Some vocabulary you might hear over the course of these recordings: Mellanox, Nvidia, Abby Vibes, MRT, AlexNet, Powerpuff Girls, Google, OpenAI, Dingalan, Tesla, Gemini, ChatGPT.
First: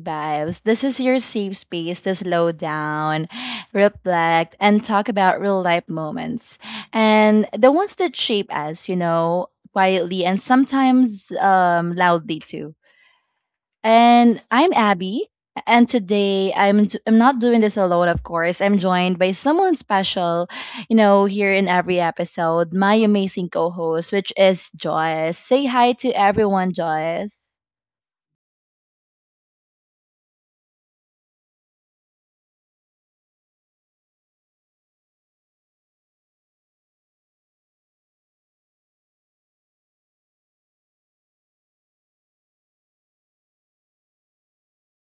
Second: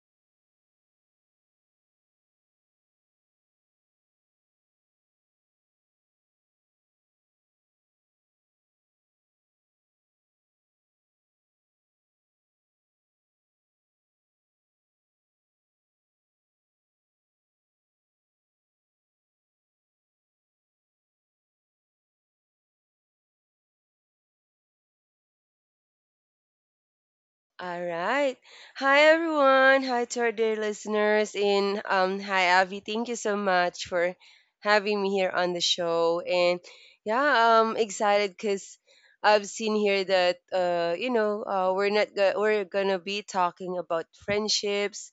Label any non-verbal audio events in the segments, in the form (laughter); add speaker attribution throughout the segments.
Speaker 1: Vibes. This is your safe space to slow down, reflect, and talk about real life moments. And the ones that shape us, you know, quietly and sometimes loudly too. And I'm Abby, and today I'm not doing this alone, of course. I'm joined by someone special, you know, here in every episode, my amazing co host, which is Joyce. Say hi to everyone, Joyce.
Speaker 2: All right. Hi everyone. Hi to our dear listeners and hi Avi. Thank you so much for having me here on the show. And yeah, I'm excited cuz I've seen here that you know, we're not go- we're going to be talking about friendships,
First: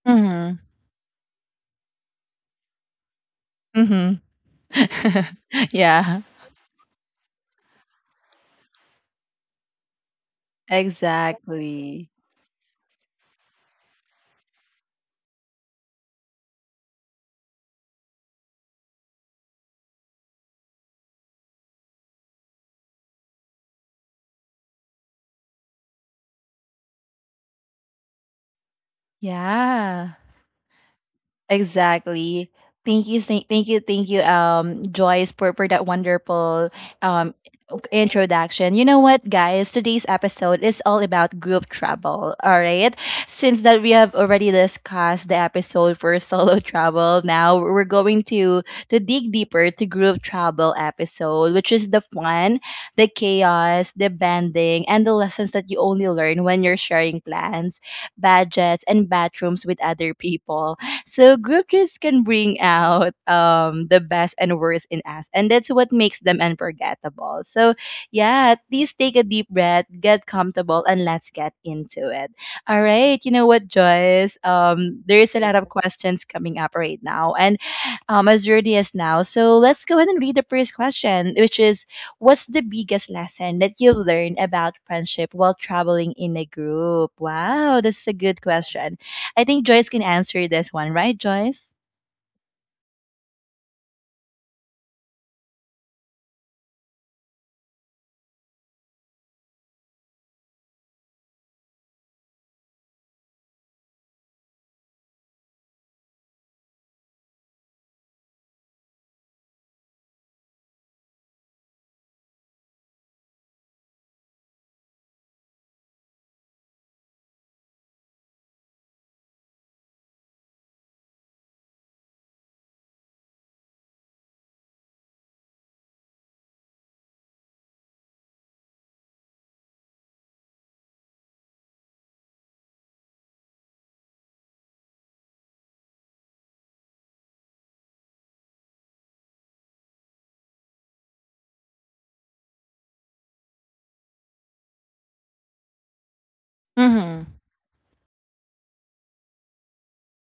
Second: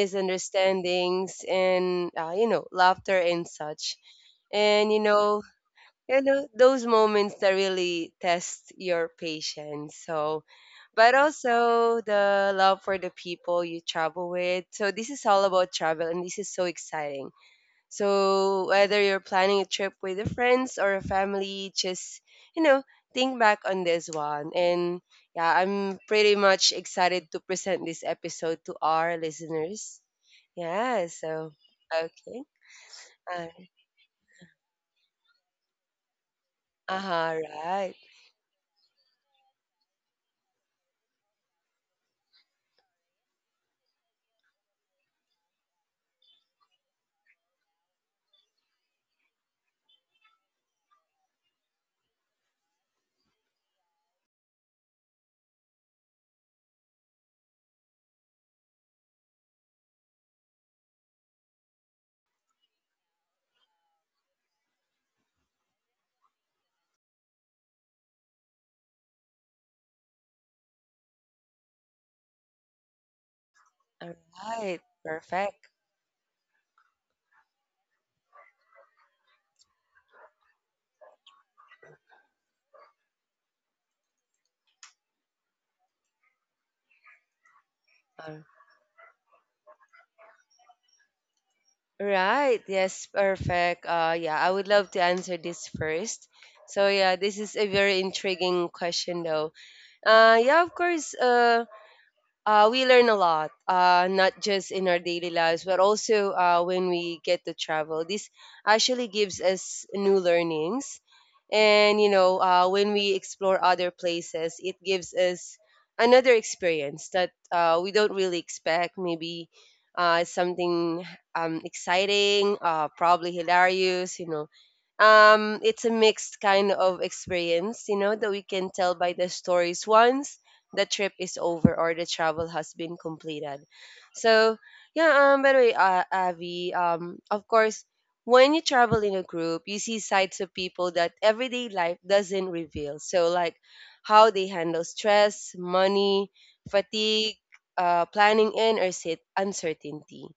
Speaker 2: misunderstandings and laughter and such.
Speaker 1: Mhm.
Speaker 2: And you know,
Speaker 1: (laughs) Yeah,
Speaker 2: you know those moments that really test your patience so but also
Speaker 1: exactly.
Speaker 2: the love for the people you travel with, so this is all about travel and this is so exciting. So whether you're planning a trip with your friends or a family, just you know think back on this one. And yeah, I'm pretty much excited to present this episode to our listeners.
Speaker 1: Yeah.
Speaker 2: yeah so okay
Speaker 1: Exactly. Thank you, thank
Speaker 2: uh,
Speaker 1: thank you, thank you, um, Joyce, for that wonderful um
Speaker 2: right.
Speaker 1: introduction. You know what, guys? Today's episode is all about group travel. All right. Since that we have already discussed the episode for (laughs) solo travel, now we're going to dig deeper to group travel episode, which is the fun, the chaos, the bonding, and the lessons that you only learn when you're sharing plans, budgets, and bathrooms with other people. So group trips can bring out the best and worst in us, and that's what makes them unforgettable. So yeah, please take a deep breath, get comfortable, and let's get into it. All right, you know what,
Speaker 2: All
Speaker 1: Joyce?
Speaker 2: right,
Speaker 1: There's a lot of
Speaker 2: perfect.
Speaker 1: questions coming up right now, and as early as now. So let's go ahead and read the first question, which is, what's the biggest lesson that you learned about friendship while traveling in a group? Wow, this is a good
Speaker 2: All
Speaker 1: question. I think Joyce can answer this one, right, Joyce?
Speaker 2: right. Yes, perfect. Yeah, I would love to answer this first. So yeah, this is a very intriguing question though. Yeah, of course. We learn a lot, not just in our daily lives, but also when we get to travel. This actually gives us new learnings. And, you know, when we explore other places, it gives us another experience that we don't really expect. Maybe something exciting, probably hilarious, you know, it's a mixed kind of experience, you know, that we can tell by the stories once the trip is over or the travel has been completed. So, yeah, by the way, Avi, of course, when you travel in a group, you see sides of people that everyday life doesn't reveal. So, like how they handle stress, money,
Speaker 1: Mm-hmm.
Speaker 2: fatigue, planning, and or sit uncertainty.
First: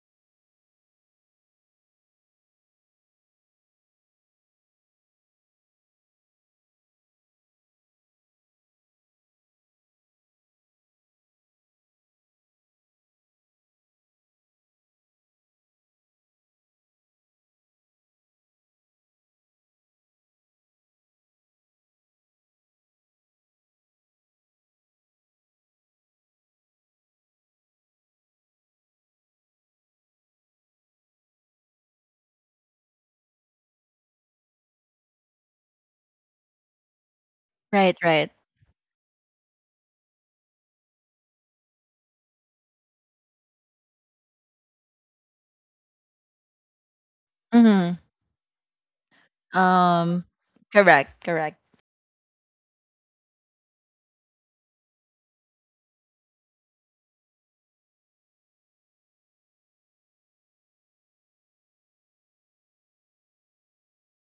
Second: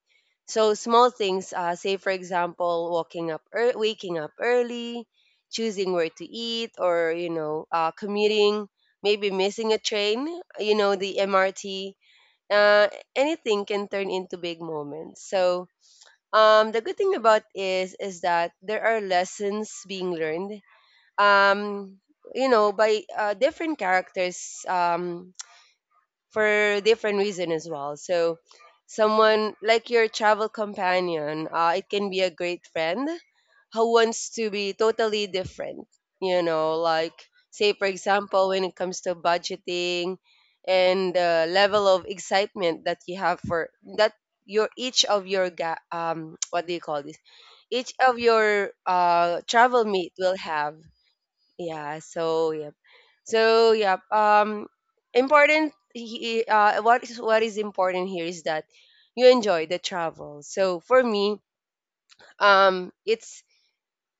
Speaker 2: So small things, say for example, walking up, ear waking up early, choosing where to eat, or you know, commuting, maybe missing a train, you know, the MRT. Uh, Anything can turn into big moments. So the good thing about is that there are lessons being learned. Um, you know, by different characters. For different reason as well. So someone like your travel companion, it can be a great friend who wants to be totally different. You know, like say for
Speaker 1: Right, right.
Speaker 2: example, when it comes to budgeting and the level of excitement that you have for that your each of your ga- (tsk) what do you call this, each
Speaker 1: Mm-hmm.
Speaker 2: of your travel mate
Speaker 1: Um,
Speaker 2: will have.
Speaker 1: correct, correct,
Speaker 2: Yeah. So yep. So yep. Um, Important. What is important here is that you enjoy the travel. So for me, it's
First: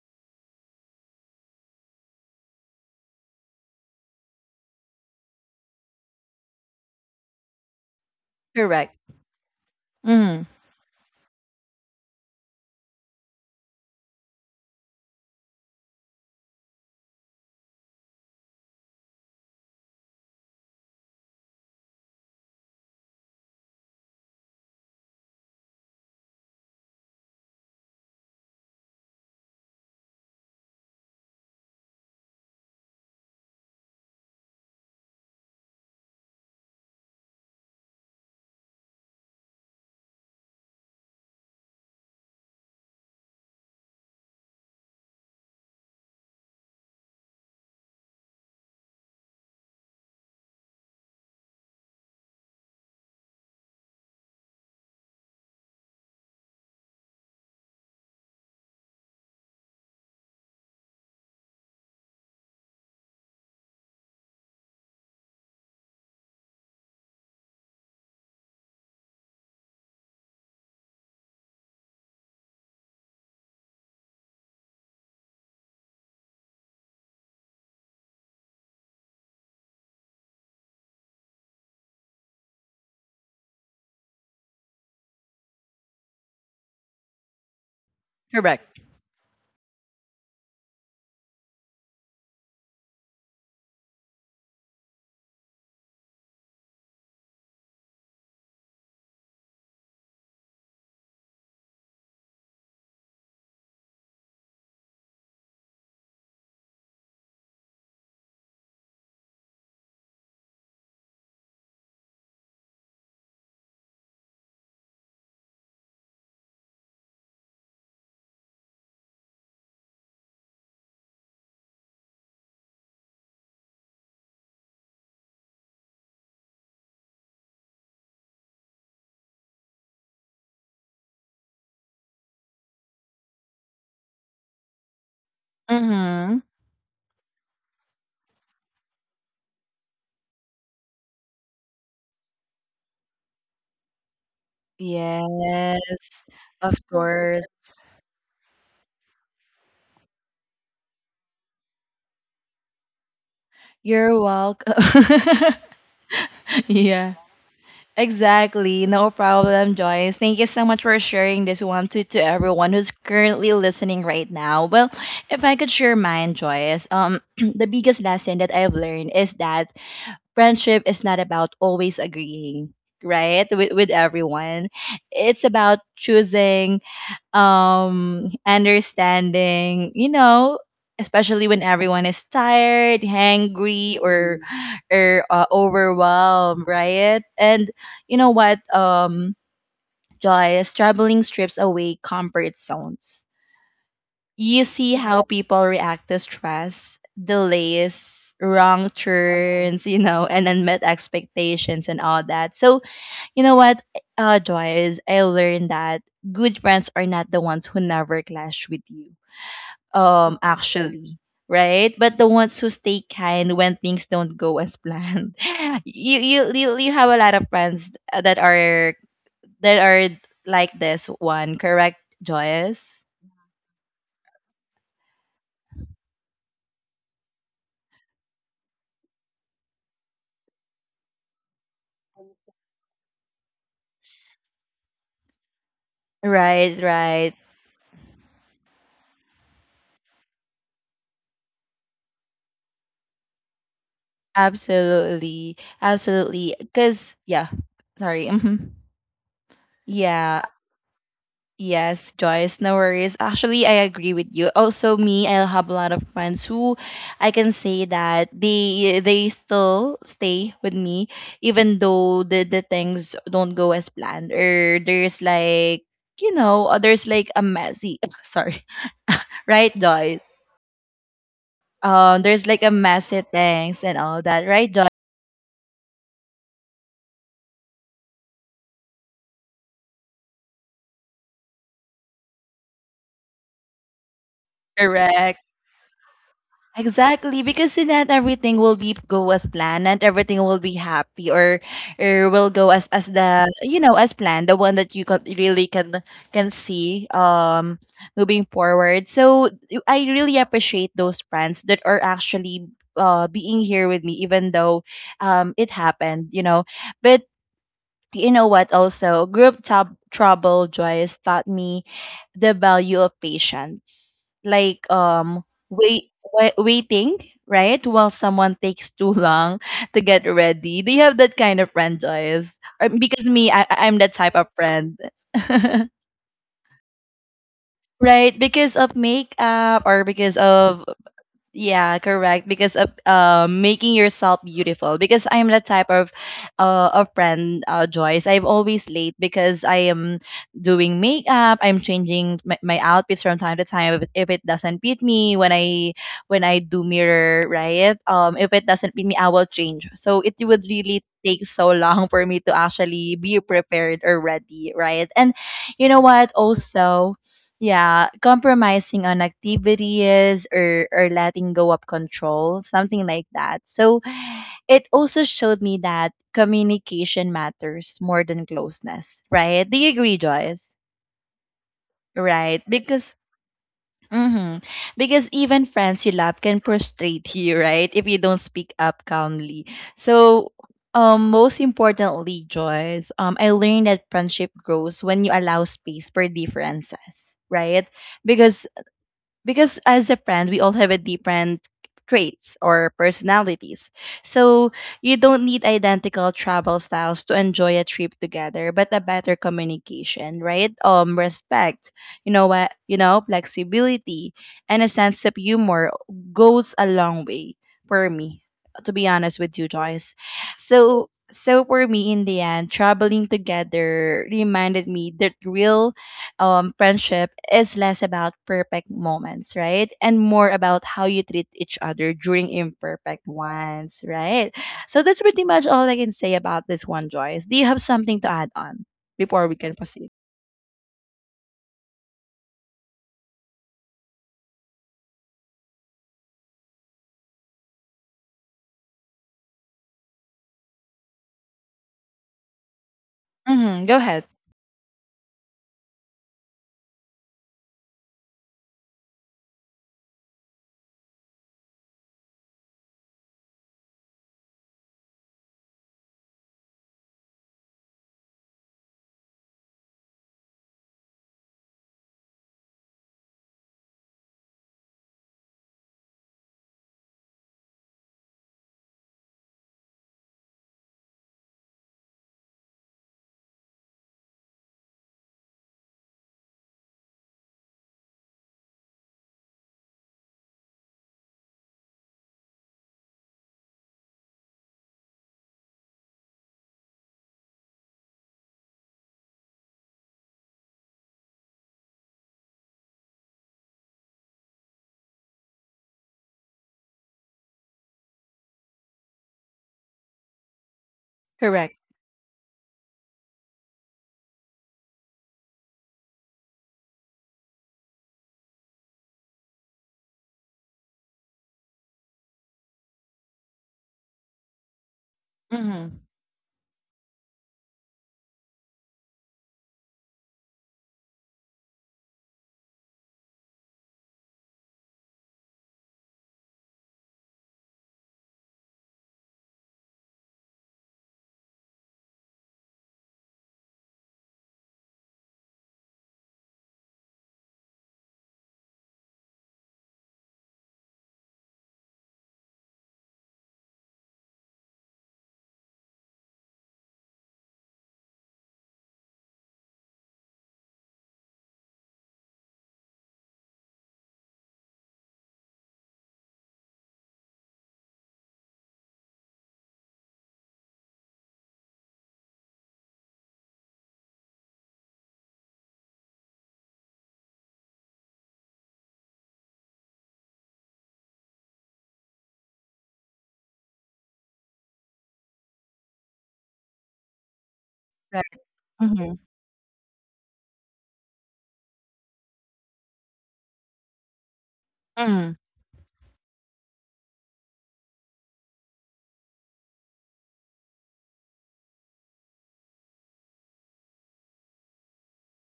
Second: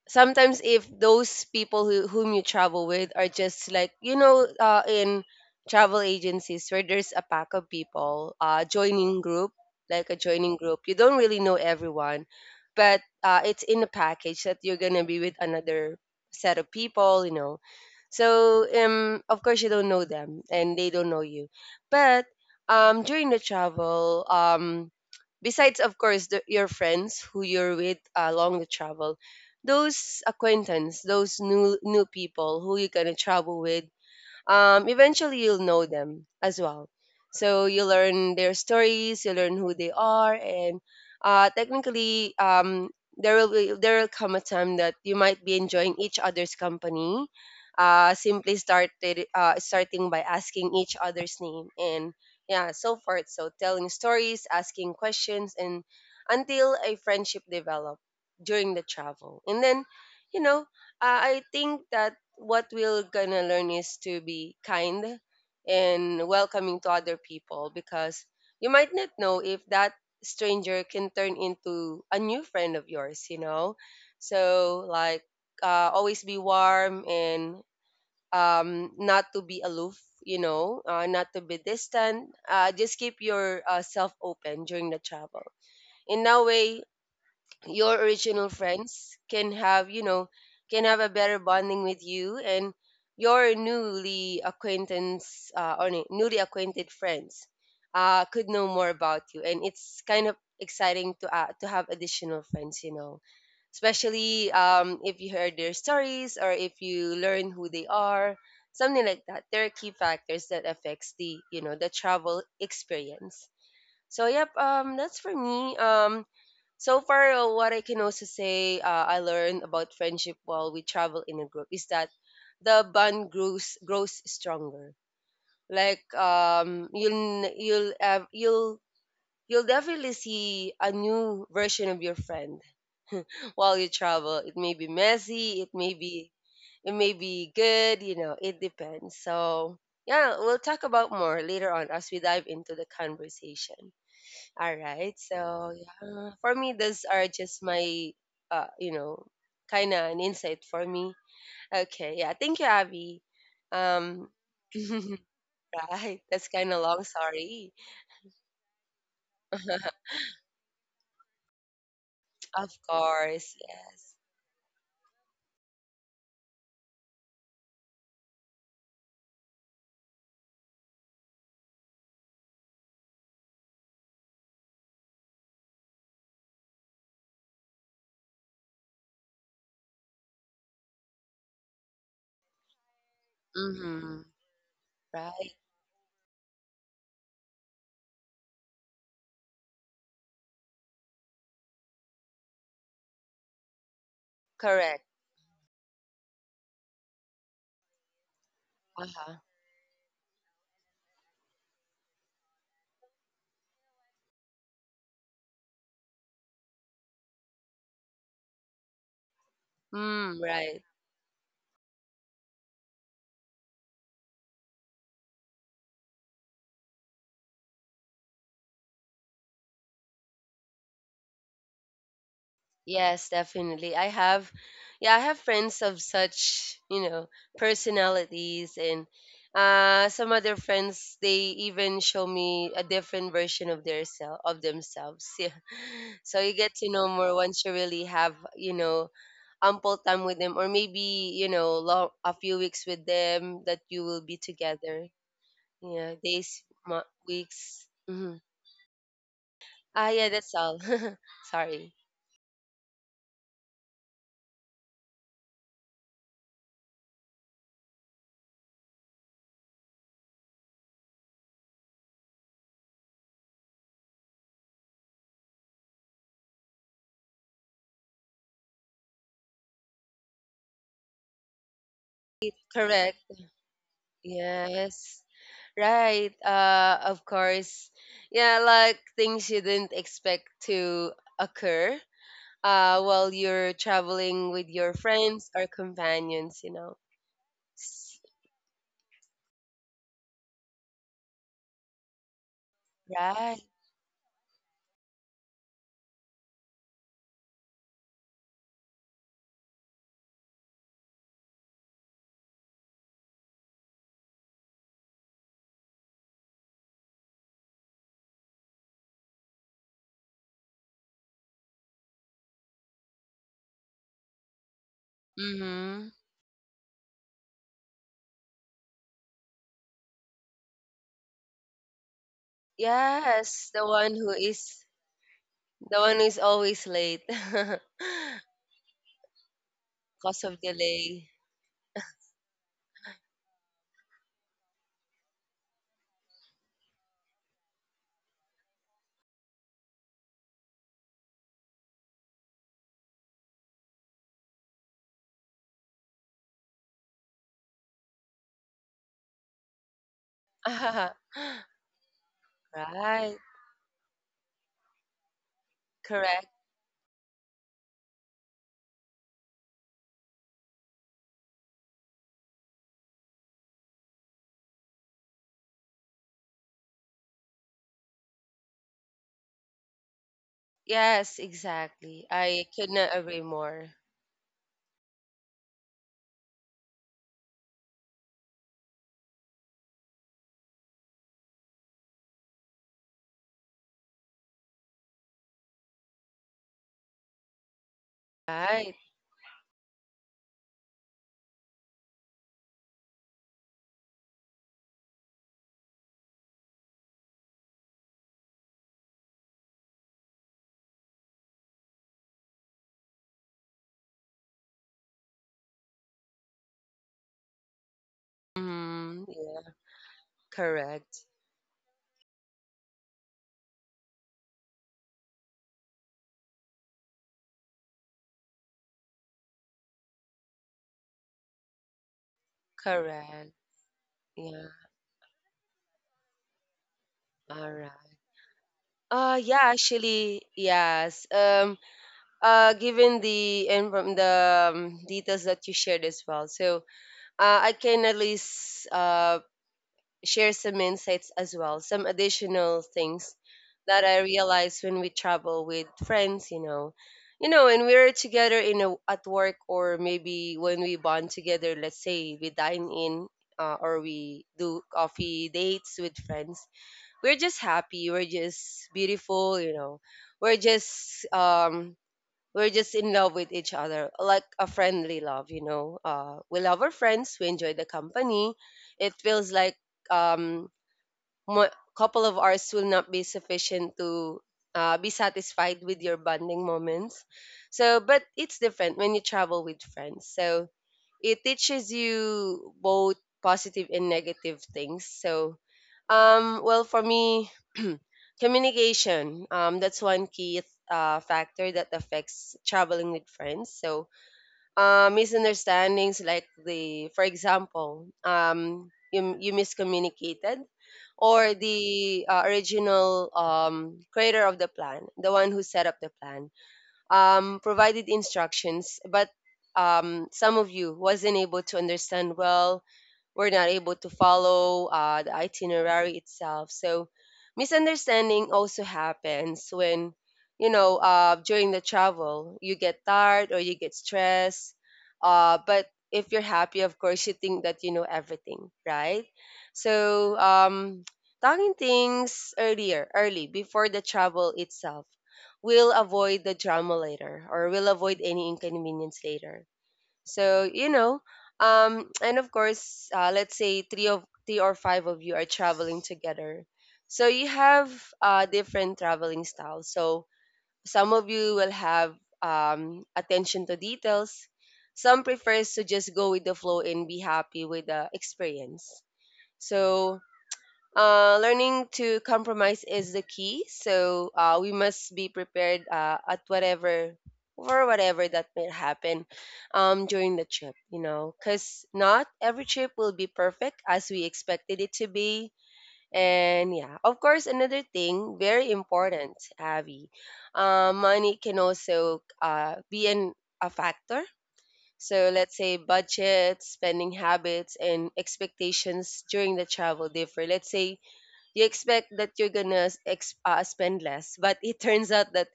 Speaker 2: sometimes if those people who, whom you travel with are just like you know in travel agencies where there's a pack of people
Speaker 1: correct,
Speaker 2: joining group, like a
Speaker 1: Mm-hmm.
Speaker 2: joining group, you don't really know everyone, but it's in a package that you're gonna be with another set of people, you know. So of course you don't know them and they don't know you, but during the travel, besides of course your friends who you're with along the travel, those acquaintance, those new people who you're gonna travel with, eventually you'll know them as well. So you learn their stories, you learn who they are, and technically, there will come a time that you might be enjoying each other's company. Simply started Starting by asking each other's name and yeah, so forth. So telling stories, asking questions, and until a friendship develop during the travel, and then you know I think that what we're gonna learn is to be kind and welcoming to other people, because you might not know if that stranger can turn into a new friend of yours, you know? So, like, always be warm and not to be aloof, you know, not to be distant. Just keep your self open during the travel. In that way, your original
Speaker 1: correct.
Speaker 2: friends can have you know can have a better bonding with you, and your newly acquaintance or newly acquainted friends could know more about you, and it's kind of exciting to have additional friends, you know, especially if you heard their stories or if you learn who they are. Something like that, there are key factors that affects the you know the travel experience. So yep, that's for me. So far, what I can also say I learned about friendship while we travel in a group is that the bond grows stronger. Like you'll definitely see a new version of your friend (laughs) while you travel. It may be messy, it may be,
Speaker 1: Mm-hmm.
Speaker 2: it may be good, you know, it depends. So yeah, we'll talk about more later on as we dive into the conversation. All right. So
Speaker 1: Yes,
Speaker 2: yeah, for me,
Speaker 1: of
Speaker 2: those are
Speaker 1: course.
Speaker 2: just my, you know, kind of an insight for me. Okay. Yeah. Thank you, Abby.
Speaker 1: You're
Speaker 2: Um,
Speaker 1: welcome.
Speaker 2: (laughs)
Speaker 1: (laughs)
Speaker 2: right. That's kind of long.
Speaker 1: Yeah,
Speaker 2: Sorry.
Speaker 1: exactly. No problem,
Speaker 2: (laughs)
Speaker 1: Joyce. Thank you so much for sharing this one to everyone
Speaker 2: Of
Speaker 1: who's currently
Speaker 2: course.
Speaker 1: listening
Speaker 2: Yes.
Speaker 1: right now. Well, if I could share mine, Joyce, (clears throat) the biggest lesson that I've learned is that friendship is not about always agreeing, right? With everyone. It's about choosing, understanding, you know, especially when everyone is tired, hangry
Speaker 2: Mm-hmm.
Speaker 1: or
Speaker 2: Right.
Speaker 1: overwhelmed, right? And you know what, Joyce, traveling strips away comfort zones. You see
Speaker 2: Correct.
Speaker 1: how people react to stress, delays, wrong
Speaker 2: Uh huh.
Speaker 1: turns, you know, and unmet expectations and all that. So, you know what, Joy, is I learned that good friends are not the ones who never clash with you,
Speaker 2: Mm, right.
Speaker 1: actually. Right, but the ones who stay kind when things don't go as planned. (laughs) You have a lot of friends that are like this one, correct, Joyce?
Speaker 2: Yes, definitely. Yeah, I have friends of such, you know, personalities, and some other friends they even show me a different version of their self of themselves. (laughs) Yeah. So you get
Speaker 1: Right,
Speaker 2: to know more
Speaker 1: right.
Speaker 2: once you really have, you know, ample time with them, or maybe you know, long, a few weeks with them that you will be together.
Speaker 1: Absolutely.
Speaker 2: Yeah,
Speaker 1: Absolutely.
Speaker 2: days,
Speaker 1: Because, yeah,
Speaker 2: weeks.
Speaker 1: sorry. (laughs)
Speaker 2: Mm-hmm.
Speaker 1: Mhm.
Speaker 2: Ah, yeah,
Speaker 1: Yeah.
Speaker 2: that's all. (laughs) Sorry.
Speaker 1: Yes, Joyce, no worries. Actually, I agree with you. Also, me, I have a lot of friends who I can say that they still stay with me, even though the things don't go as planned or there's like there's like a messy (laughs) sorry, (laughs) right, Joyce? There's like a
Speaker 2: Correct.
Speaker 1: messy things and all that, right, Joyce?
Speaker 2: Yes. Right. Of course. Yeah, like things you didn't expect to occur while you're traveling with your
Speaker 1: Correct.
Speaker 2: friends or companions, you know.
Speaker 1: Exactly, because in that
Speaker 2: S-
Speaker 1: everything will be go as planned, and everything will be happy or will go as the
Speaker 2: Right.
Speaker 1: you know as planned, the one that you can really can see moving forward. So I really appreciate those friends that are actually being here with me, even though it happened, you know. But you know what also trouble, Joyce, taught me the value of patience, like
Speaker 2: Mm-hmm.
Speaker 1: waiting, right, while someone takes too long to get ready. Do you have that kind of friend, Joyce? Or, because me,
Speaker 2: Yes,
Speaker 1: I'm that type of friend. (laughs)
Speaker 2: the one who is always late (laughs) because
Speaker 1: Right, because of makeup or because
Speaker 2: of
Speaker 1: of
Speaker 2: delay.
Speaker 1: yeah, correct. Because of making yourself beautiful. Because I'm the type of a friend, Joyce. I'm always late because I am doing makeup. I'm changing my outfits from time to time. If it doesn't fit me when I do mirror, right? If it doesn't fit me, I will change. So it would really
Speaker 2: (laughs)
Speaker 1: take so long for me to actually
Speaker 2: Right.
Speaker 1: be prepared or ready, right? And you know what?
Speaker 2: Correct.
Speaker 1: Also, yeah, compromising on activities or letting go of control, something like that. So it also showed me that communication matters more than closeness, right? Do you agree, Joyce?
Speaker 2: Yes, exactly.
Speaker 1: Right?
Speaker 2: I could
Speaker 1: Because
Speaker 2: not agree more.
Speaker 1: hmm because even friends you love can frustrate (laughs) you, right? If you don't speak up calmly. So most importantly, Joyce, I learned that friendship grows when you allow space for differences, right? because
Speaker 2: Right.
Speaker 1: because as a brand we all have a different traits or personalities. So you don't need identical travel styles to enjoy a trip together, but a better communication, right, respect, you know what, you know, flexibility and a sense of humor goes a long way for me, to be honest with you,
Speaker 2: Mm-hmm.
Speaker 1: Joyce. So
Speaker 2: Correct.
Speaker 1: so for me, in the end, traveling together reminded me that real friendship is less about perfect moments, right? And more about how you treat each other during imperfect
Speaker 2: Correct.
Speaker 1: ones, right?
Speaker 2: Yeah.
Speaker 1: So that's pretty much all I can say about this one, Joyce. Do you
Speaker 2: All
Speaker 1: have
Speaker 2: right.
Speaker 1: something to add on before we
Speaker 2: Yeah,
Speaker 1: can proceed?
Speaker 2: actually, yes. Given the and from the details that you shared as well. So, I can at least share some insights as well, some additional things
Speaker 1: Mm-hmm. Go
Speaker 2: that I
Speaker 1: ahead.
Speaker 2: realize when we travel with friends, you know. You know, when we're together in at work, or maybe when we bond together, let's say we dine in or we do coffee dates with friends. We're just happy, we're just beautiful, you know, we're just um we're just in love with each other, like a friendly love, you know. We love our friends, we enjoy the company. It feels like um a couple of hours will not be sufficient to be satisfied with your bonding moments. So, but it's different when you travel with friends, so it teaches you both positive and negative things. So well, for me, communication, that's one key factor that affects traveling with friends. So misunderstandings, like the for example, you miscommunicated, or
Speaker 1: Correct.
Speaker 2: the original creator of the plan, the one who set up the plan, provided instructions, but some of you wasn't able to understand well, were not able to follow the
Speaker 1: Mm-hmm.
Speaker 2: itinerary itself. So misunderstanding also happens when, you know, during the travel, you get tired or you get stressed. But if you're happy, of course, you think that you know everything, right? So talking things early, before the travel itself, we'll avoid the drama later, or we'll avoid any inconvenience later. So you know, and of course let's say three or five of you are traveling together, so you have different traveling styles. So some of you will have attention to details, some prefers to just go with the flow and be happy with the experience. So learning to compromise is the key. So we must be prepared at whatever for whatever that may happen during the trip, you know, because not every trip will be perfect as we expected it to be. And yeah, of course, another
Speaker 1: Right.
Speaker 2: thing very
Speaker 1: Mm-hmm.
Speaker 2: important, Abby, money can also be a factor. So
Speaker 1: Mm-hmm.
Speaker 2: let's say budget, spending habits, and expectations during the travel differ. Let's say you expect that you're gonna spend less, but it turns out that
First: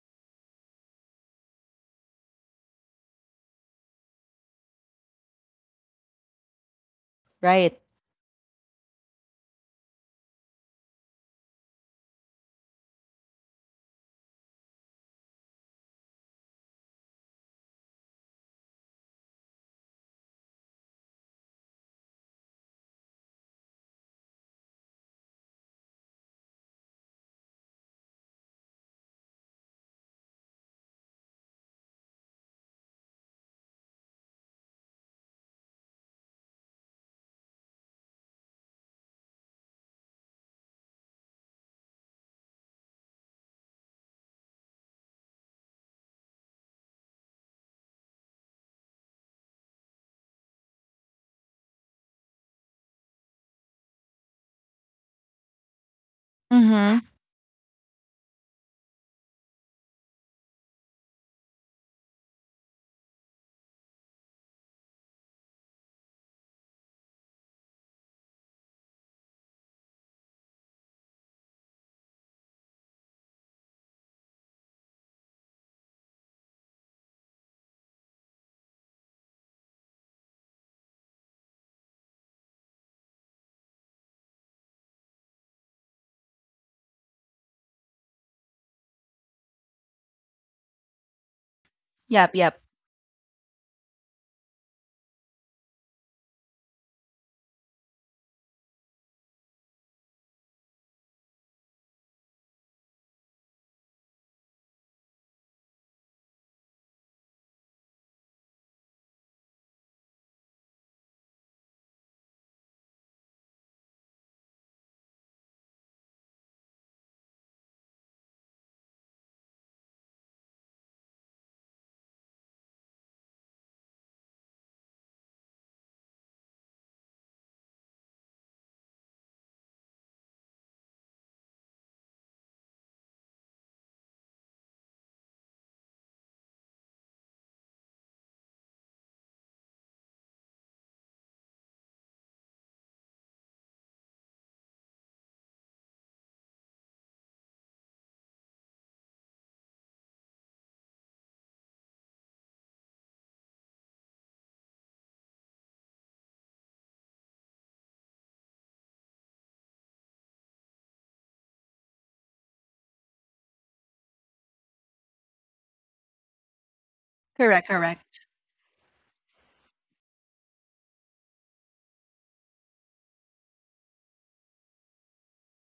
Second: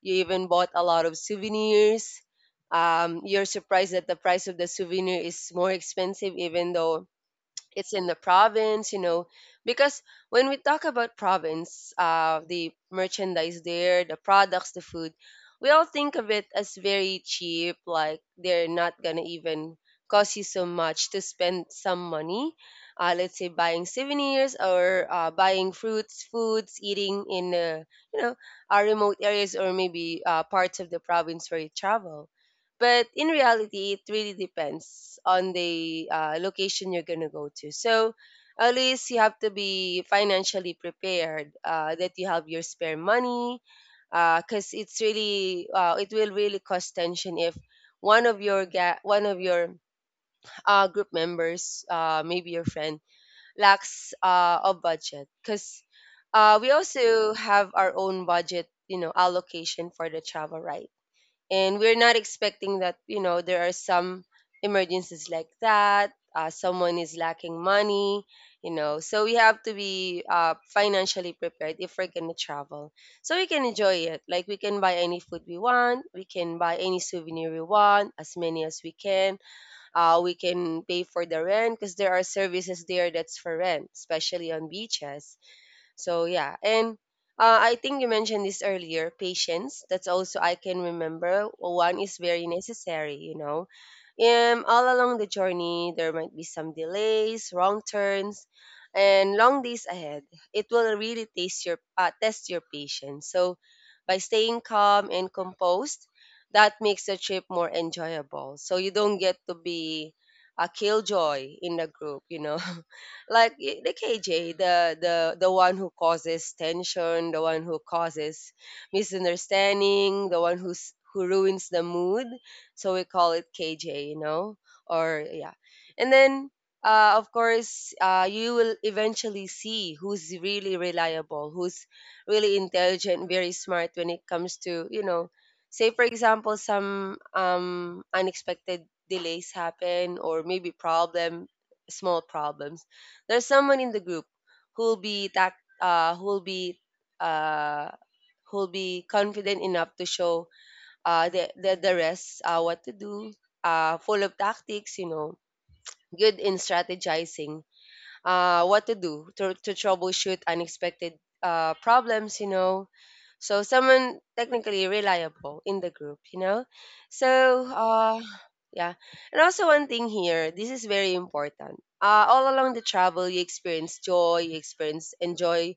Speaker 2: you even bought a lot of souvenirs. You're surprised that the price of the souvenir is more expensive even though
Speaker 1: Right.
Speaker 2: it's in the province, you know, because when we talk about province, the merchandise there, the products, the food, we all think of it as very cheap, like they're not gonna even cost you so much to spend some money, let's say buying souvenirs or buying fruits, foods, eating in you know our remote areas, or maybe parts of the province where you travel. But in reality, it really depends on the location you're going to go to. So at least you have to be financially prepared, that you have your spare money because it will really cause tension if one of your group members, maybe your friend, lacks a budget because we
Speaker 1: Mm-hmm.
Speaker 2: also have our own budget, you know, allocation for the travel, right? And we're not expecting that, you know, there are some emergencies like that, someone is lacking money, so we have to be financially prepared if we're gonna travel so we can enjoy it. Like we can buy any food we want, we can buy any souvenir we want, as many as we can. We can pay for the rent because there are services there that's for rent, especially on beaches. So yeah. And I think you mentioned this earlier. Patience. That's also I can remember. Well, one is
Speaker 1: Yep.
Speaker 2: very
Speaker 1: Yep.
Speaker 2: necessary. All along the journey, there might be some delays, wrong turns, and long days ahead. It will really test your patience. So, by staying calm and composed, that makes the trip more enjoyable. So, you don't get to be a killjoy in the group, you know. (laughs) Like the KJ, the one who causes tension, the one who causes misunderstanding, the one who ruins the mood. So we call it KJ, you know, or yeah. And then of course, you will eventually see who's really reliable, who's really intelligent, very smart when it comes to, you know, say for example, some unexpected delays happen, or maybe problem small problems. There's someone in the group who'll be tac- uh, who'll be uh, who'll be confident enough to show the rest what to do. Full of tactics, you know, good in strategizing, what to do to troubleshoot unexpected problems, you know. So someone technically reliable in the group, you know. So
Speaker 1: Correct. Correct.
Speaker 2: uh, yeah, and also one thing here, this is very important. All along the travel, you experience joy, you experience enjoy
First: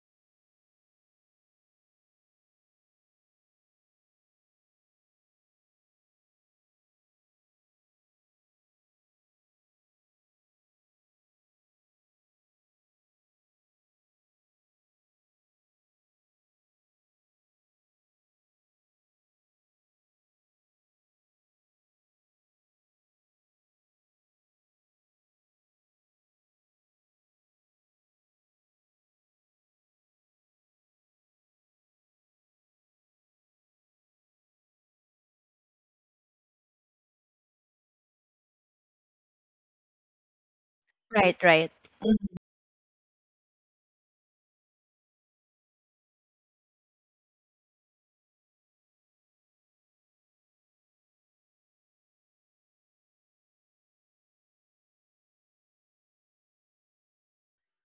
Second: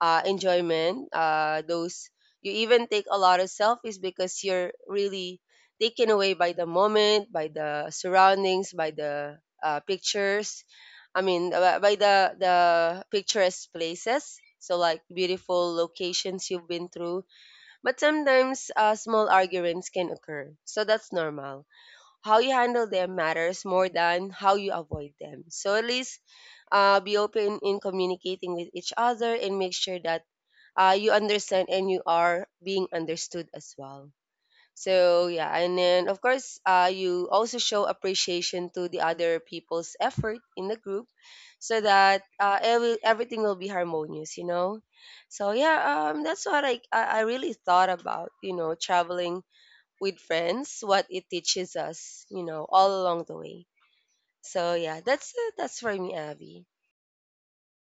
Speaker 2: uh, enjoyment. Those, you even take a lot of selfies because you're really taken away by the moment, by the surroundings, by the pictures. I mean, by the picturesque places. So like beautiful locations you've been through, but sometimes small arguments can occur. So that's normal. How you handle them matters more than how you avoid them. So at least be open in communicating with each other and make sure that you understand and you are being understood as well. So yeah, and then of course, you also show appreciation to the other people's effort in the group,
Speaker 1: Right. Right.
Speaker 2: so that everything will be harmonious, you know. So yeah, that's what I really thought about, you know, traveling with friends, what it teaches us, you know, all along the way. So yeah, that's for me, Abby.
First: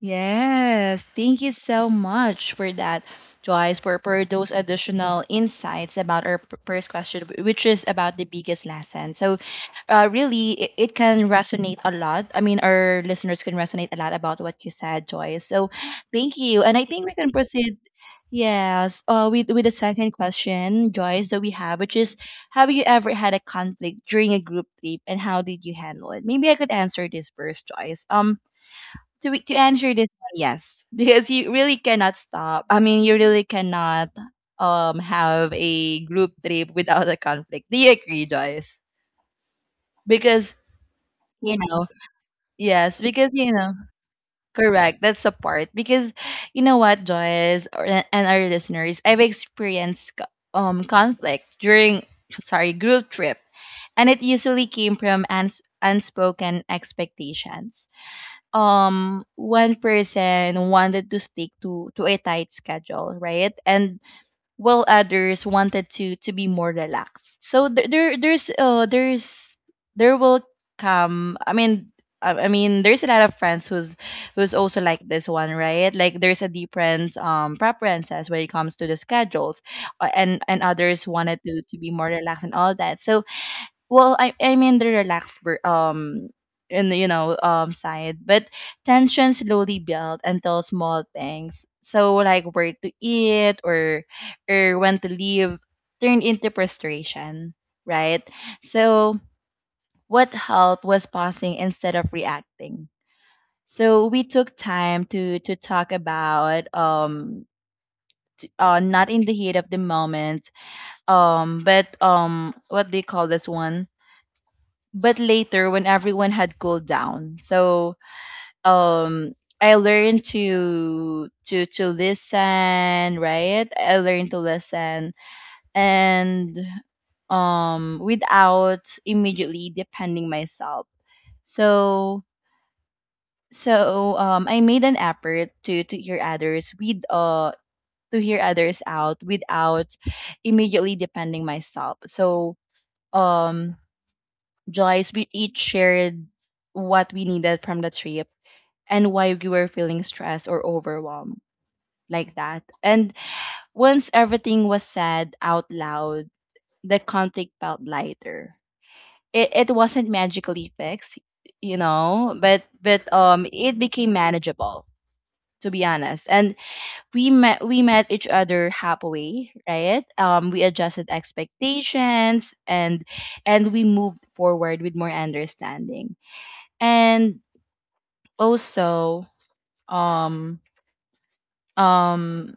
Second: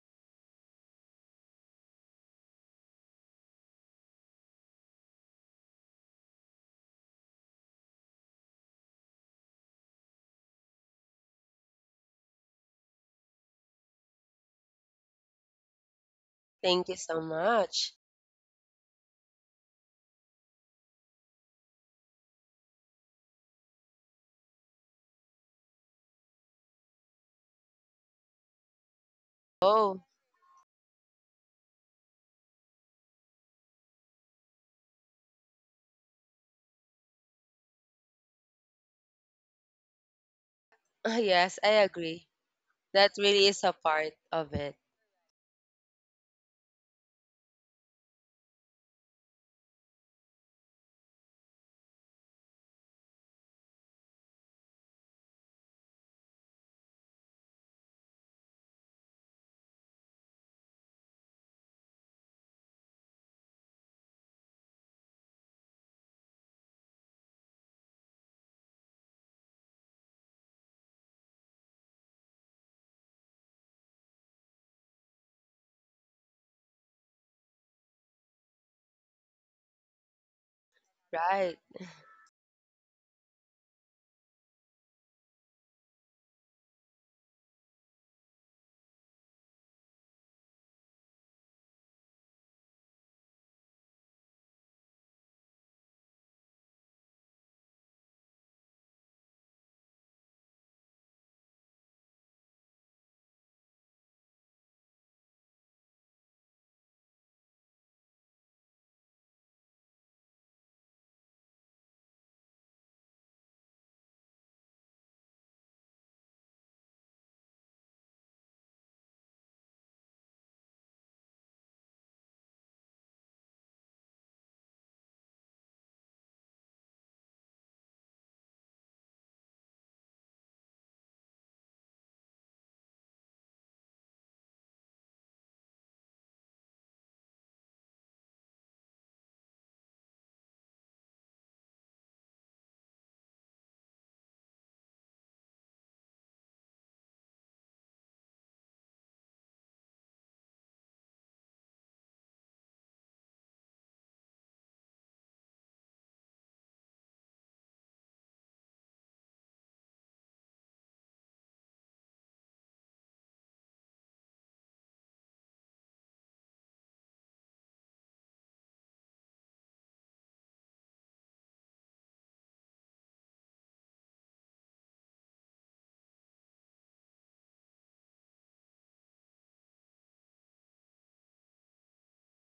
Speaker 1: Yes, thank you so much for that, Joyce, for those additional insights about our first question, which is about the biggest lesson. So, really, it can resonate a lot. I mean, our listeners can resonate a lot about what you said, Joyce. So, thank you. And I
Speaker 2: Thank you
Speaker 1: think we
Speaker 2: so
Speaker 1: can proceed.
Speaker 2: much.
Speaker 1: Yes, with the second question, Joyce, that we have, which is, have you ever had a conflict during a group trip, and how did you handle it? Maybe I could answer this first, Joyce. To answer
Speaker 2: Oh.
Speaker 1: this one, yes, because you really cannot stop. I mean, you really cannot have a group trip without a conflict. Do you agree, Joyce? Because
Speaker 2: (laughs)
Speaker 1: you
Speaker 2: Yes, I
Speaker 1: know,
Speaker 2: agree.
Speaker 1: yes,
Speaker 2: That
Speaker 1: because
Speaker 2: really
Speaker 1: you
Speaker 2: is a
Speaker 1: know,
Speaker 2: part of it.
Speaker 1: correct. That's a part. Because you know what, Joyce, or, and our listeners, I've experienced conflict during (coughs) sorry group trip, and it usually came from unspoken expectations. One person wanted to stick to a tight schedule, right? And while others wanted to be more relaxed. So there there's there will come I mean I mean, there's a lot of friends who's also like this one, right? Like there's a different preferences when it comes to the schedules, and others wanted
Speaker 2: Right.
Speaker 1: to be more relaxed and all that. So well I'm in the relaxed ver- in the, you know side, but tension slowly built until small things, so like where to eat or when to leave, turned into frustration, right? So what helped was pausing instead of reacting. So we took time to talk about not in the heat of the moment, but what do you call this one but later when everyone had cooled down. So um I learned to listen, right? I learned to listen and without immediately depending myself. So so I made an effort to hear others with to hear others out without immediately depending myself. So um Joyce, we each shared what we needed from the trip and why we were feeling stressed or overwhelmed like that. And once everything was said out loud, the conflict felt lighter. It wasn't magically fixed, you know, but but it became manageable, to be honest. And we met each other halfway, right? Um, we adjusted expectations and we moved forward with more understanding. And also um um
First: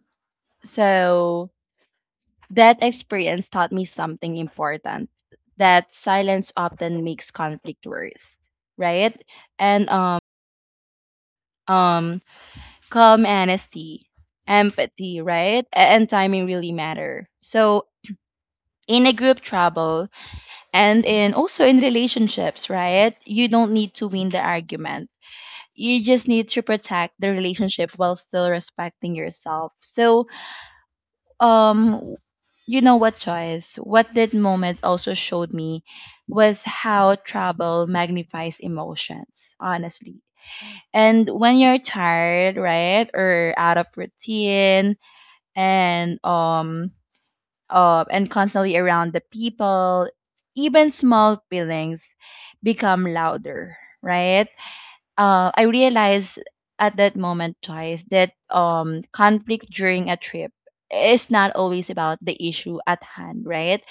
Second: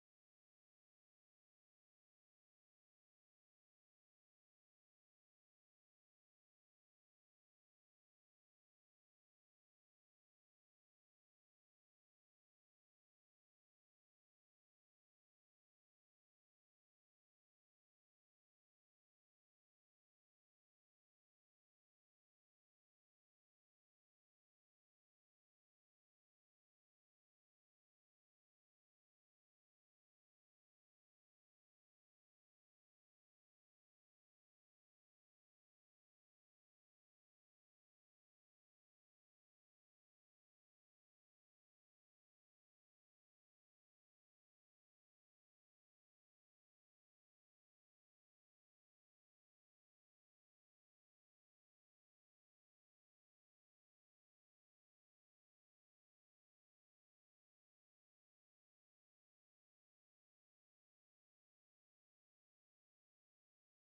Speaker 1: so that experience taught me something important, that silence often makes conflict worse, right? And um calm honesty, empathy, right, and timing really matter. So in a group travel and in also in relationships, right, you don't need to win the argument, you just need to protect the relationship while still respecting yourself. So um you know what, choice, what that moment also showed me was how trouble magnifies emotions, honestly. And when you're tired, right, or out of routine, and um and constantly around the people, even small feelings become louder, right? I realized at that moment, Joyce, that conflict during a trip is not always about the issue at hand, right?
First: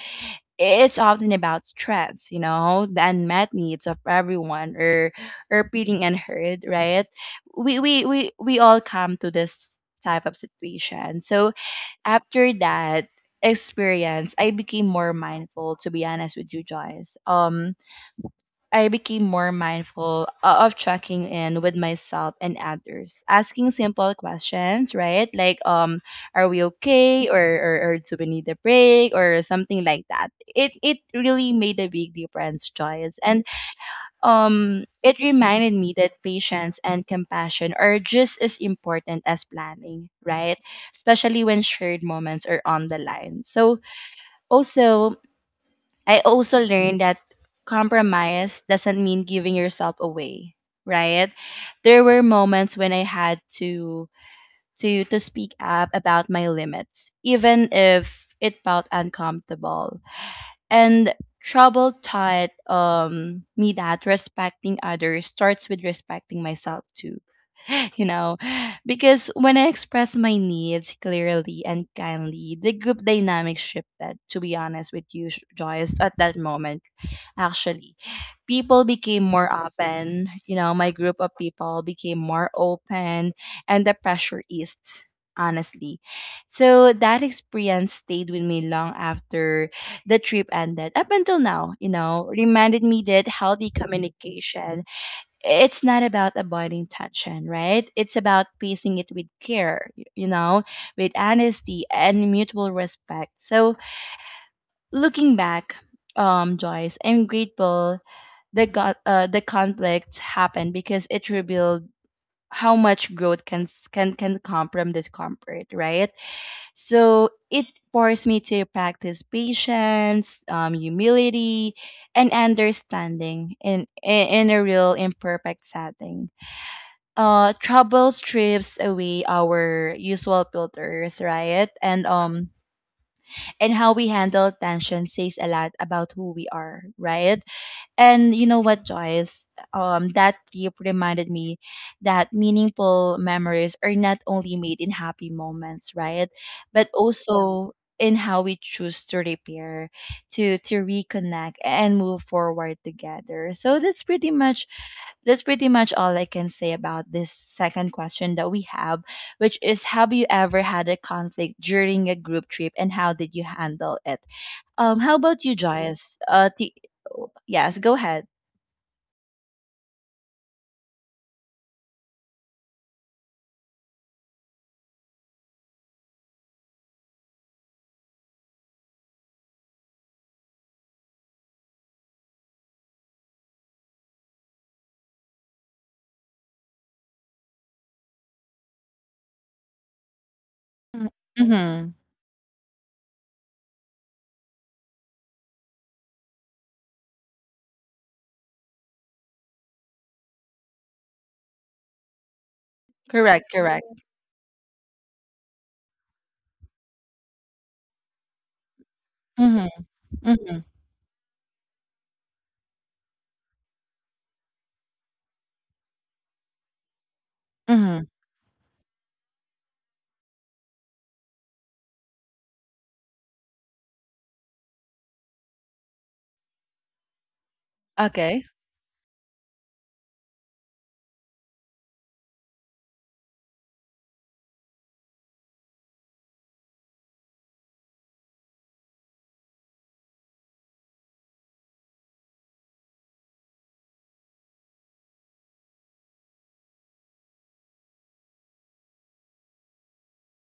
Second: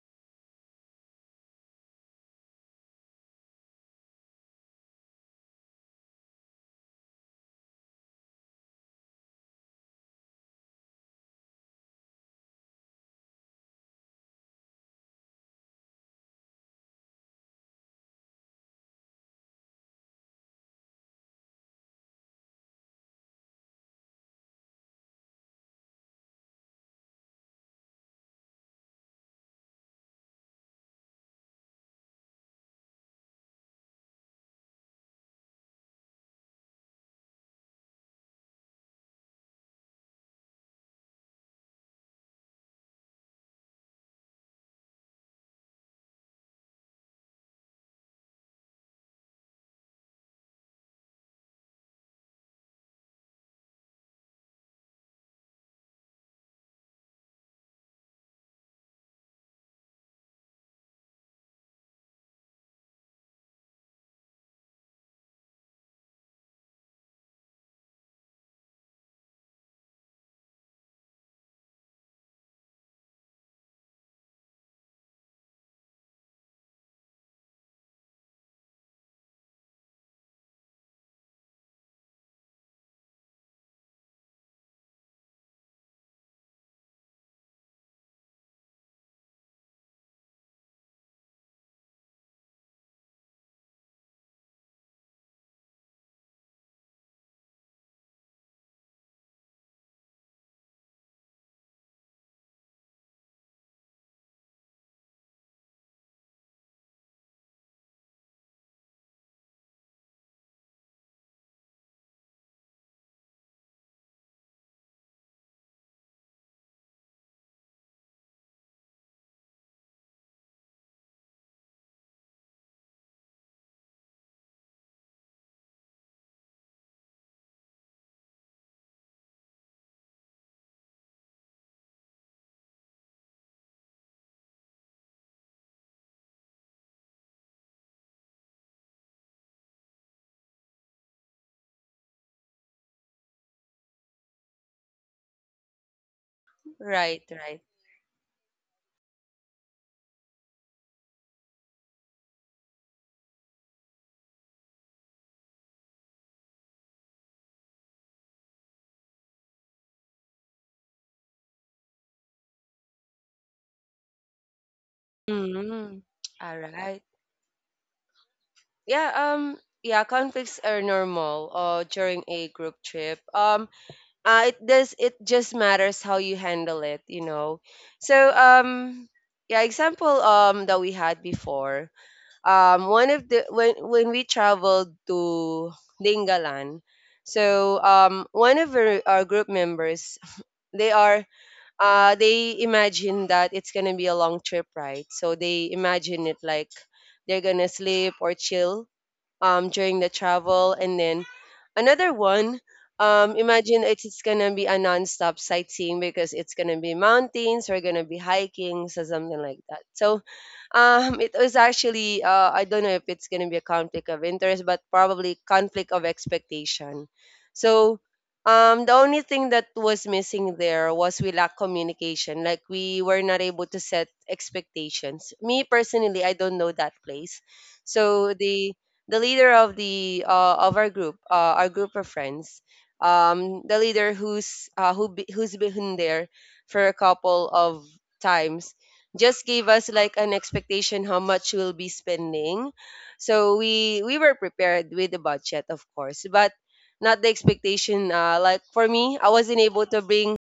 Speaker 1: It's often about stress, you know, the unmet needs of everyone, or feeling unheard, right? We all come to this type of situation. So after that experience, I became more mindful. To be honest with you, Joyce, I became more mindful of checking in with myself and others, asking simple questions, right? Like, are we okay, or do we need a break, or something like that. It really made a big difference, Joyce, and it reminded me that patience and compassion are just as important as planning, right? Especially when shared moments are on the line. So also, I also learned that compromise doesn't mean giving yourself away, right? There were moments when I had to speak up about my limits, even if it felt uncomfortable. And trouble taught me that respecting others starts with respecting myself too. (laughs) You know, because when I expressed my needs clearly and kindly, the group dynamic shifted, to be honest with you, Joyce, at that moment, actually. People became more open, you know, my group of people became more open, and the pressure eased, honestly. So that experience stayed with me long after the trip ended up until now, you know, reminded me that healthy communication, it's not about avoiding tension, right? It's about pacing it with care, you know, with honesty and mutual respect. So looking back, Joyce, I'm grateful the conflict happened because it revealed how much growth can s- can come from discomfort, right? So it forced me to practice patience, humility, and understanding in a real imperfect setting. Trouble strips away our usual filters, right? And how we handle tension says a lot about who we are, right? And you know what, Joyce? That trip reminded me that meaningful memories are not only made in happy moments, right? But
Speaker 2: Right, right.
Speaker 1: also in how we choose to repair, to reconnect and move forward together. So that's pretty much all I can say about this second question that we have, which is, have you ever had a conflict during a group trip and how did you handle it? How about you,
Speaker 2: Mm-hmm.
Speaker 1: Joyce?
Speaker 2: All right.
Speaker 1: Yes, go ahead.
Speaker 2: Yeah, yeah, conflicts are normal during a group trip. It does, it just matters how you handle it, you know. So yeah, example that we had before. One of the when we traveled to Dingalan, so one of our group members, they
Speaker 1: Mm,
Speaker 2: are
Speaker 1: mhm.
Speaker 2: they imagine that it's gonna be a long trip, right? So they imagine it like they're gonna sleep or chill during the travel. And then another one,
Speaker 1: Correct,
Speaker 2: imagine
Speaker 1: correct.
Speaker 2: it's going to be a non-stop sightseeing because it's going to be mountains, we're going to be hiking, so something like
Speaker 1: Mhm,
Speaker 2: that. So
Speaker 1: mm,
Speaker 2: it was actually, I don't know if it's going to be a conflict of interest, but probably conflict of expectation. So
Speaker 1: mhm.
Speaker 2: the only thing that was missing there was we lack communication. Like we were not able to set expectations. Me personally, I don't know that place. So
Speaker 1: Okay,
Speaker 2: the leader of the of our group of friends, the leader who's been there for a couple of times, just gave us like an expectation how much we'll be spending. So we were prepared with the budget, of course, but not the expectation. Like for me,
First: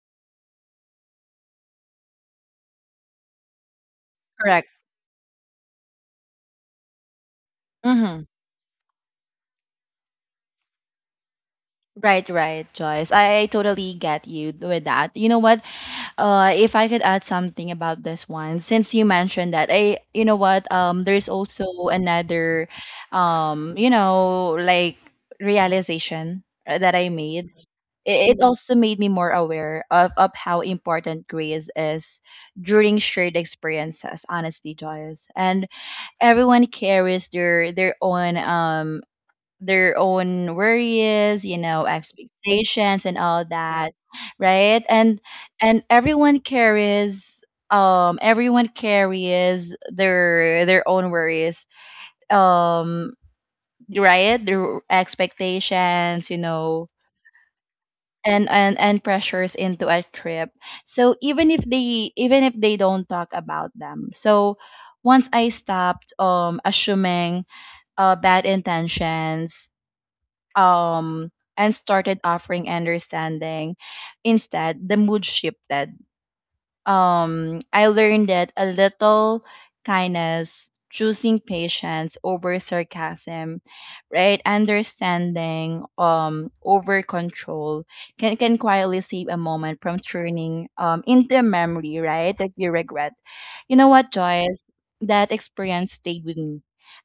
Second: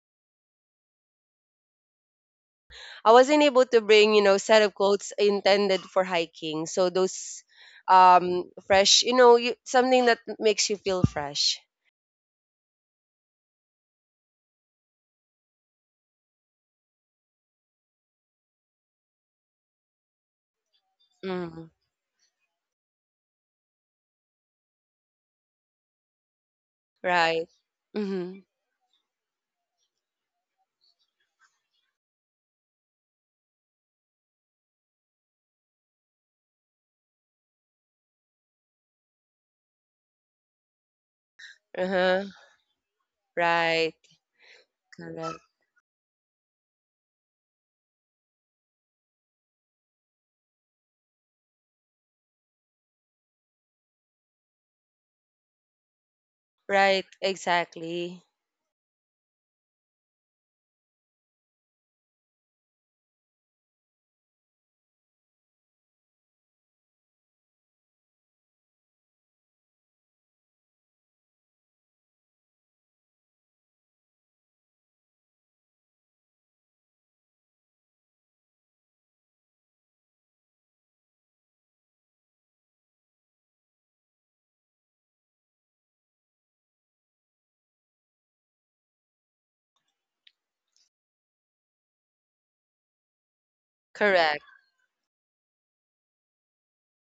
Speaker 2: I wasn't able to bring, you know, set
Speaker 1: correct.
Speaker 2: of clothes intended for hiking. So those
Speaker 1: Mhm.
Speaker 2: fresh, you know, something that makes you feel fresh.
Speaker 1: Right, right, Joyce. I totally get you with that. You know what? If I could add something about this one, since you mentioned that, I, you know what? There's also
Speaker 2: Mm,
Speaker 1: another, you know, like realization that I made.
Speaker 2: right.
Speaker 1: It, it
Speaker 2: Mm-hmm.
Speaker 1: Mhm. also made me more aware of how important grace is during shared experiences. Honestly, Joyce, and everyone carries their own their own worries, you know,
Speaker 2: Uh-huh.
Speaker 1: expectations and all that,
Speaker 2: Right.
Speaker 1: right? and
Speaker 2: Correct.
Speaker 1: and everyone carries, everyone carries their own worries, um, right, their expectations, you know,
Speaker 2: Right. Exactly.
Speaker 1: and pressures into a trip. So even if they don't talk about them. So once I stopped assuming bad intentions, um, and started offering understanding instead, the mood shifted. I learned that a little kindness, choosing patience over sarcasm, right, understanding over control, can quietly save a moment from turning into a memory, right, that you regret. You know what,
Speaker 2: Correct.
Speaker 1: Joyce? That experience stayed with me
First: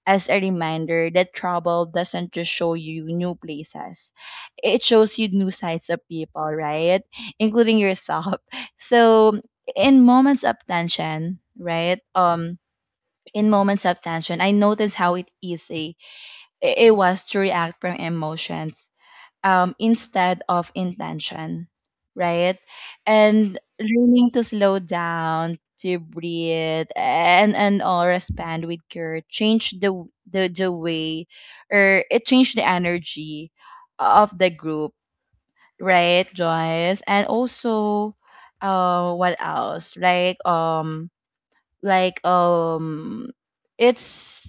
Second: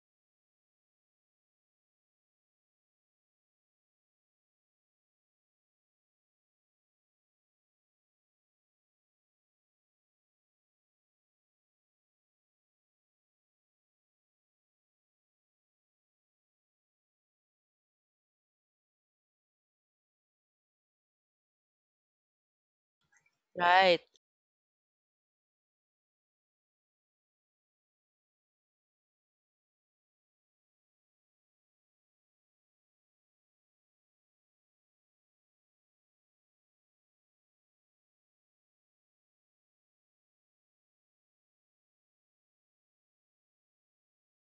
Speaker 1: as a reminder that trouble doesn't just show you new places. It shows you new sides of people, right? Including yourself. (laughs) So in moments of tension, right? In moments of tension, I noticed how it easy it was to react from emotions, instead of intention, right? And
Speaker 2: Right.
Speaker 1: learning to slow down, to breathe, and all respond with care, change the way, or it changed the energy of the group, right, Joyce? And also, what else? Like it's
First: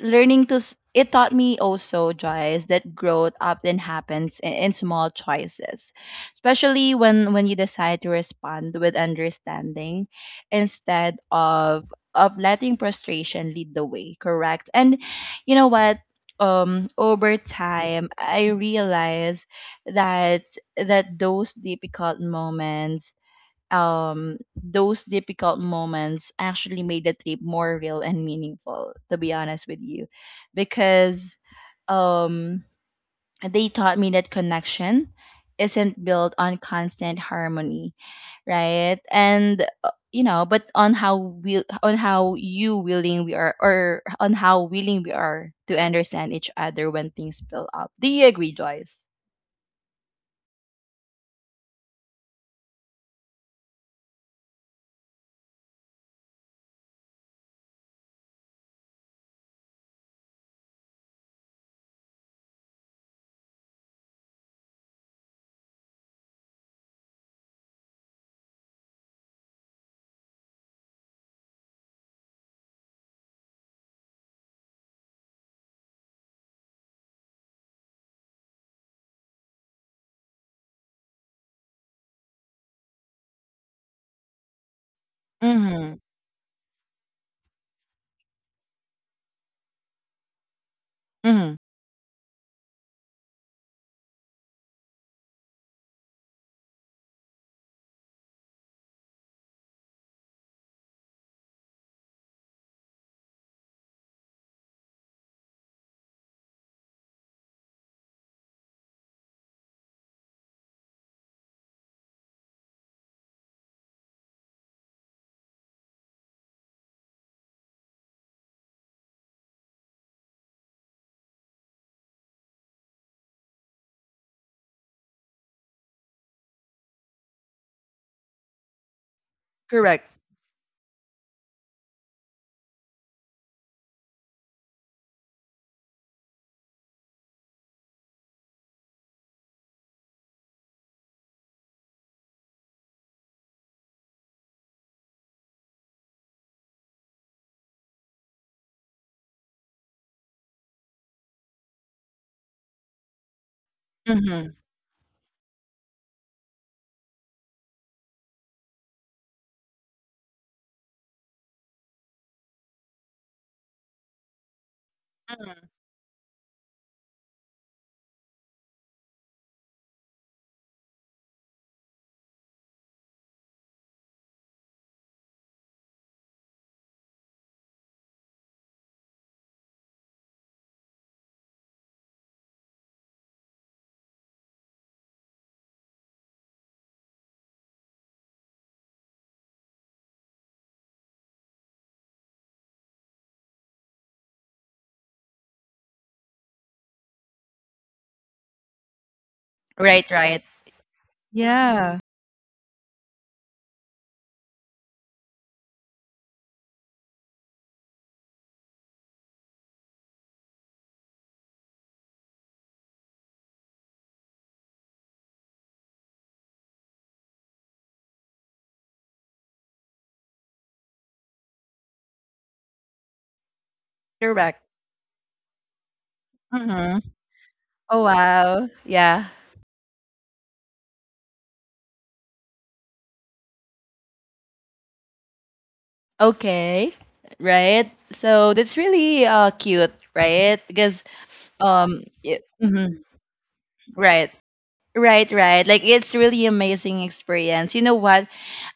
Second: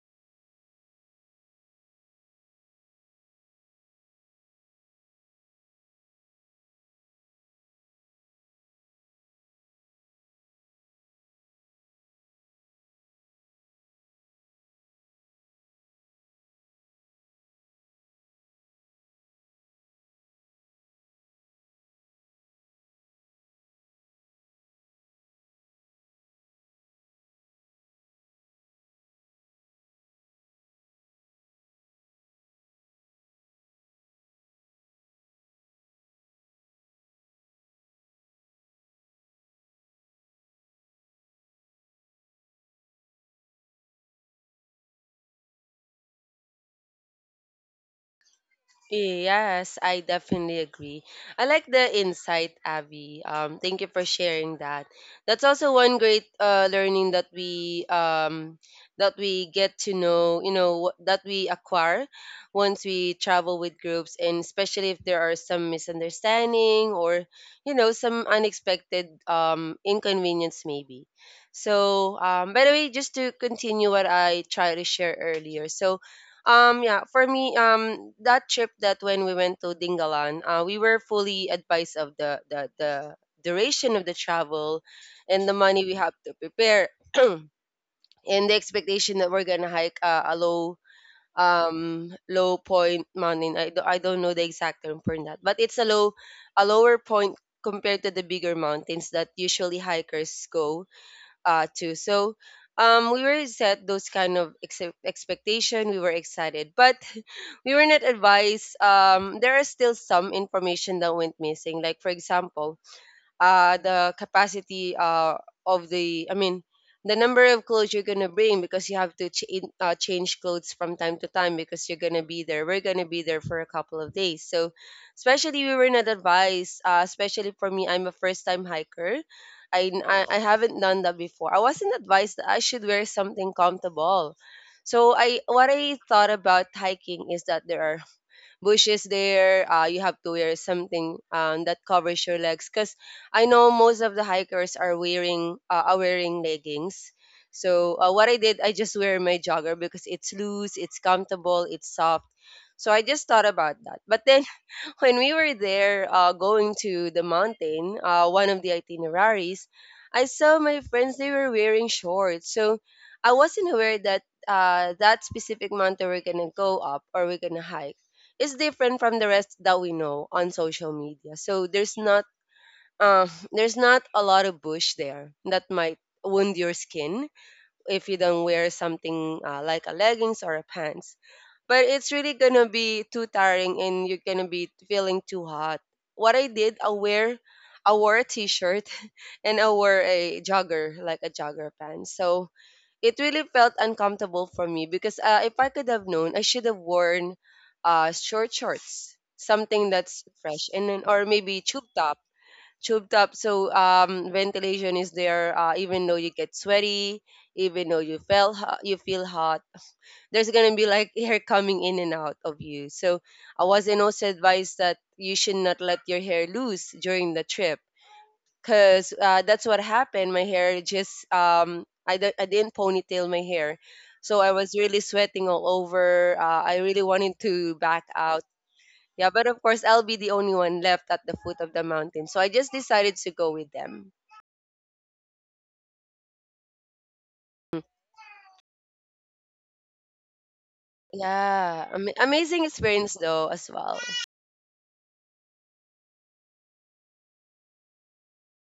Speaker 1: learning it taught me also, Joyce, that growth often happens in small choices, especially when you decide to respond with understanding instead of letting frustration lead the way. Correct. And you know what? Um, over time I realized that, that those difficult moments, those difficult moments actually made the trip more real and meaningful, to be honest with you, because um, they taught me that connection isn't built on constant harmony, right? And you know, but on how will on how you willing we are, or on how willing we are to understand each other when things build up. Do you agree, Joyce?
Speaker 2: Yes, I definitely agree. I like the insight, Abby. Thank you for sharing that. That's also one great learning that we get to know, you know, that we acquire once we travel with groups, and especially if there are some misunderstanding or, you know, some unexpected inconvenience, maybe. So, by the way, just to continue what I tried to share earlier, so yeah, for me, that trip that when we went to Dingalan, we were fully advised of the duration of the travel and the money
Speaker 1: Mm-hmm.
Speaker 2: we have to prepare (clears throat) and the expectation that we're gonna hike a low
Speaker 1: Mm-hmm.
Speaker 2: low point mountain. I don't know the exact term for that, but it's a low a lower point compared to the bigger mountains that usually hikers go too. So we were set those kind of expectation. We were excited, but (laughs) we were not advised. There are still some information that went missing. Like for example, the capacity of the, I mean, the number of clothes you're gonna bring because you have to change clothes from time to time because you're gonna be there. We're gonna be there for a couple of days, so especially we were not advised. Especially for me, I'm a first-time hiker.
Speaker 1: Correct.
Speaker 2: I haven't done that before. I wasn't advised that I should wear something comfortable. So I what I thought about hiking is that there are bush is there. You have to wear something that covers your legs because I know most of the hikers are wearing leggings. So what I did, I just wear my jogger because it's loose, it's comfortable, it's soft. So I just thought about that. But then
Speaker 1: Mm-hmm.
Speaker 2: when we were there, going to the mountain, one of the itineraries, I saw my friends, they were wearing shorts. So I wasn't aware that that specific mountain we're going to go up or we're going to hike is different from the rest that we know on social media. So there's not a lot of bush there that might wound your skin if you don't wear something like a leggings or a pants, but it's really gonna be too tiring and you're gonna be feeling too hot. What I did, I wore a t-shirt, (laughs) and I wore a jogger, like a jogger pants. So it really felt uncomfortable for me because, if I could have known, I should have worn short shorts, something
Speaker 1: Right,
Speaker 2: that's
Speaker 1: right.
Speaker 2: fresh, and then or maybe tube
Speaker 1: Yeah.
Speaker 2: top, tubed up, so ventilation is there, even though you get sweaty, even though you feel hot, there's going to be like (laughs) hair coming in and out of you. So I was in also advised that you should not let your hair loose during the trip because, that's what happened, my hair just I didn't ponytail my hair, so I
Speaker 1: Correct.
Speaker 2: was really sweating all over. I
Speaker 1: Mm-hmm.
Speaker 2: really wanted to
Speaker 1: Oh
Speaker 2: back out,
Speaker 1: wow. Yeah.
Speaker 2: yeah, but of course, I'll be the only one left at the foot of the mountain. So I just decided to go with them.
Speaker 1: Okay. Right. So that's really cute, right? Because
Speaker 2: Yeah, amazing
Speaker 1: mhm,
Speaker 2: experience though as well,
Speaker 1: right. Right, right. Like it's really amazing experience. You know what?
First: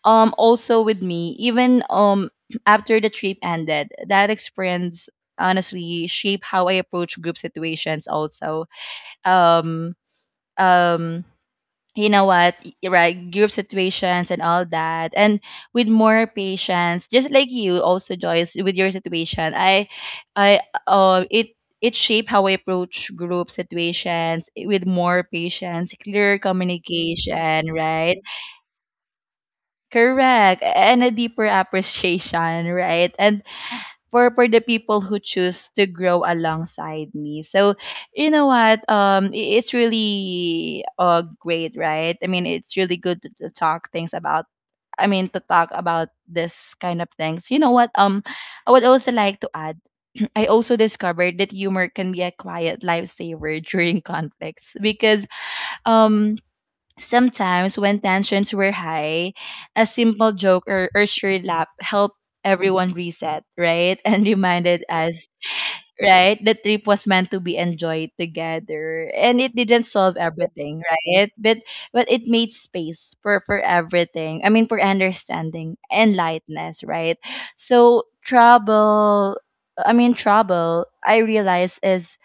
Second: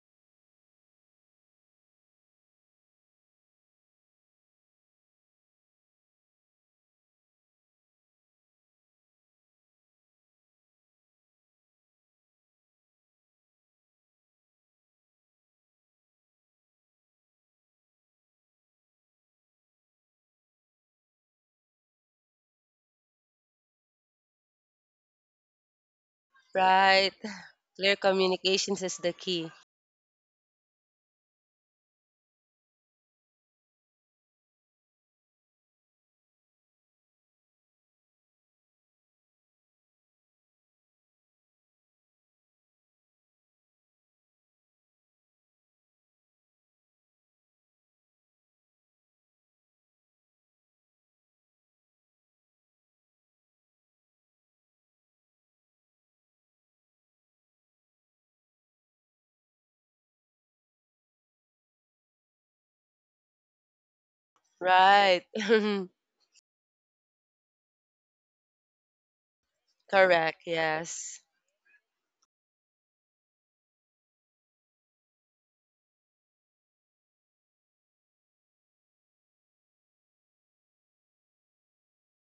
Speaker 1: Um, also with me, even (clears throat) after the trip ended, that experience honestly shaped how I approach group situations also. Um um, you know what, right, group situations and all that, and with more patience, just like you also, Joyce, with your situation. I i uh it it shaped how I approach group situations, with more patience, clear
Speaker 2: right?
Speaker 1: communication,
Speaker 2: (sighs) Clear
Speaker 1: right,
Speaker 2: communications is the key,
Speaker 1: correct, and a deeper (laughs) appreciation, right, and for the people who choose to grow alongside me. So, you know what? It's really great, right? I mean, it's really good to talk things about. I mean, to talk about this kind of things. You know what? I would also like to add. (clears throat) I also discovered that humor can be a quiet lifesaver (laughs) during conflicts because um sometimes, when tensions were high, a simple joke or shared laugh helped everyone reset, right? (laughs) And reminded
Speaker 2: right?
Speaker 1: us,
Speaker 2: (laughs)
Speaker 1: right, the trip was meant to be enjoyed together. And it didn't solve
Speaker 2: Correct.
Speaker 1: everything,
Speaker 2: Yes.
Speaker 1: right? But it made space for everything. I mean, for understanding and lightness, right? So trouble. I mean, trouble, I realize, is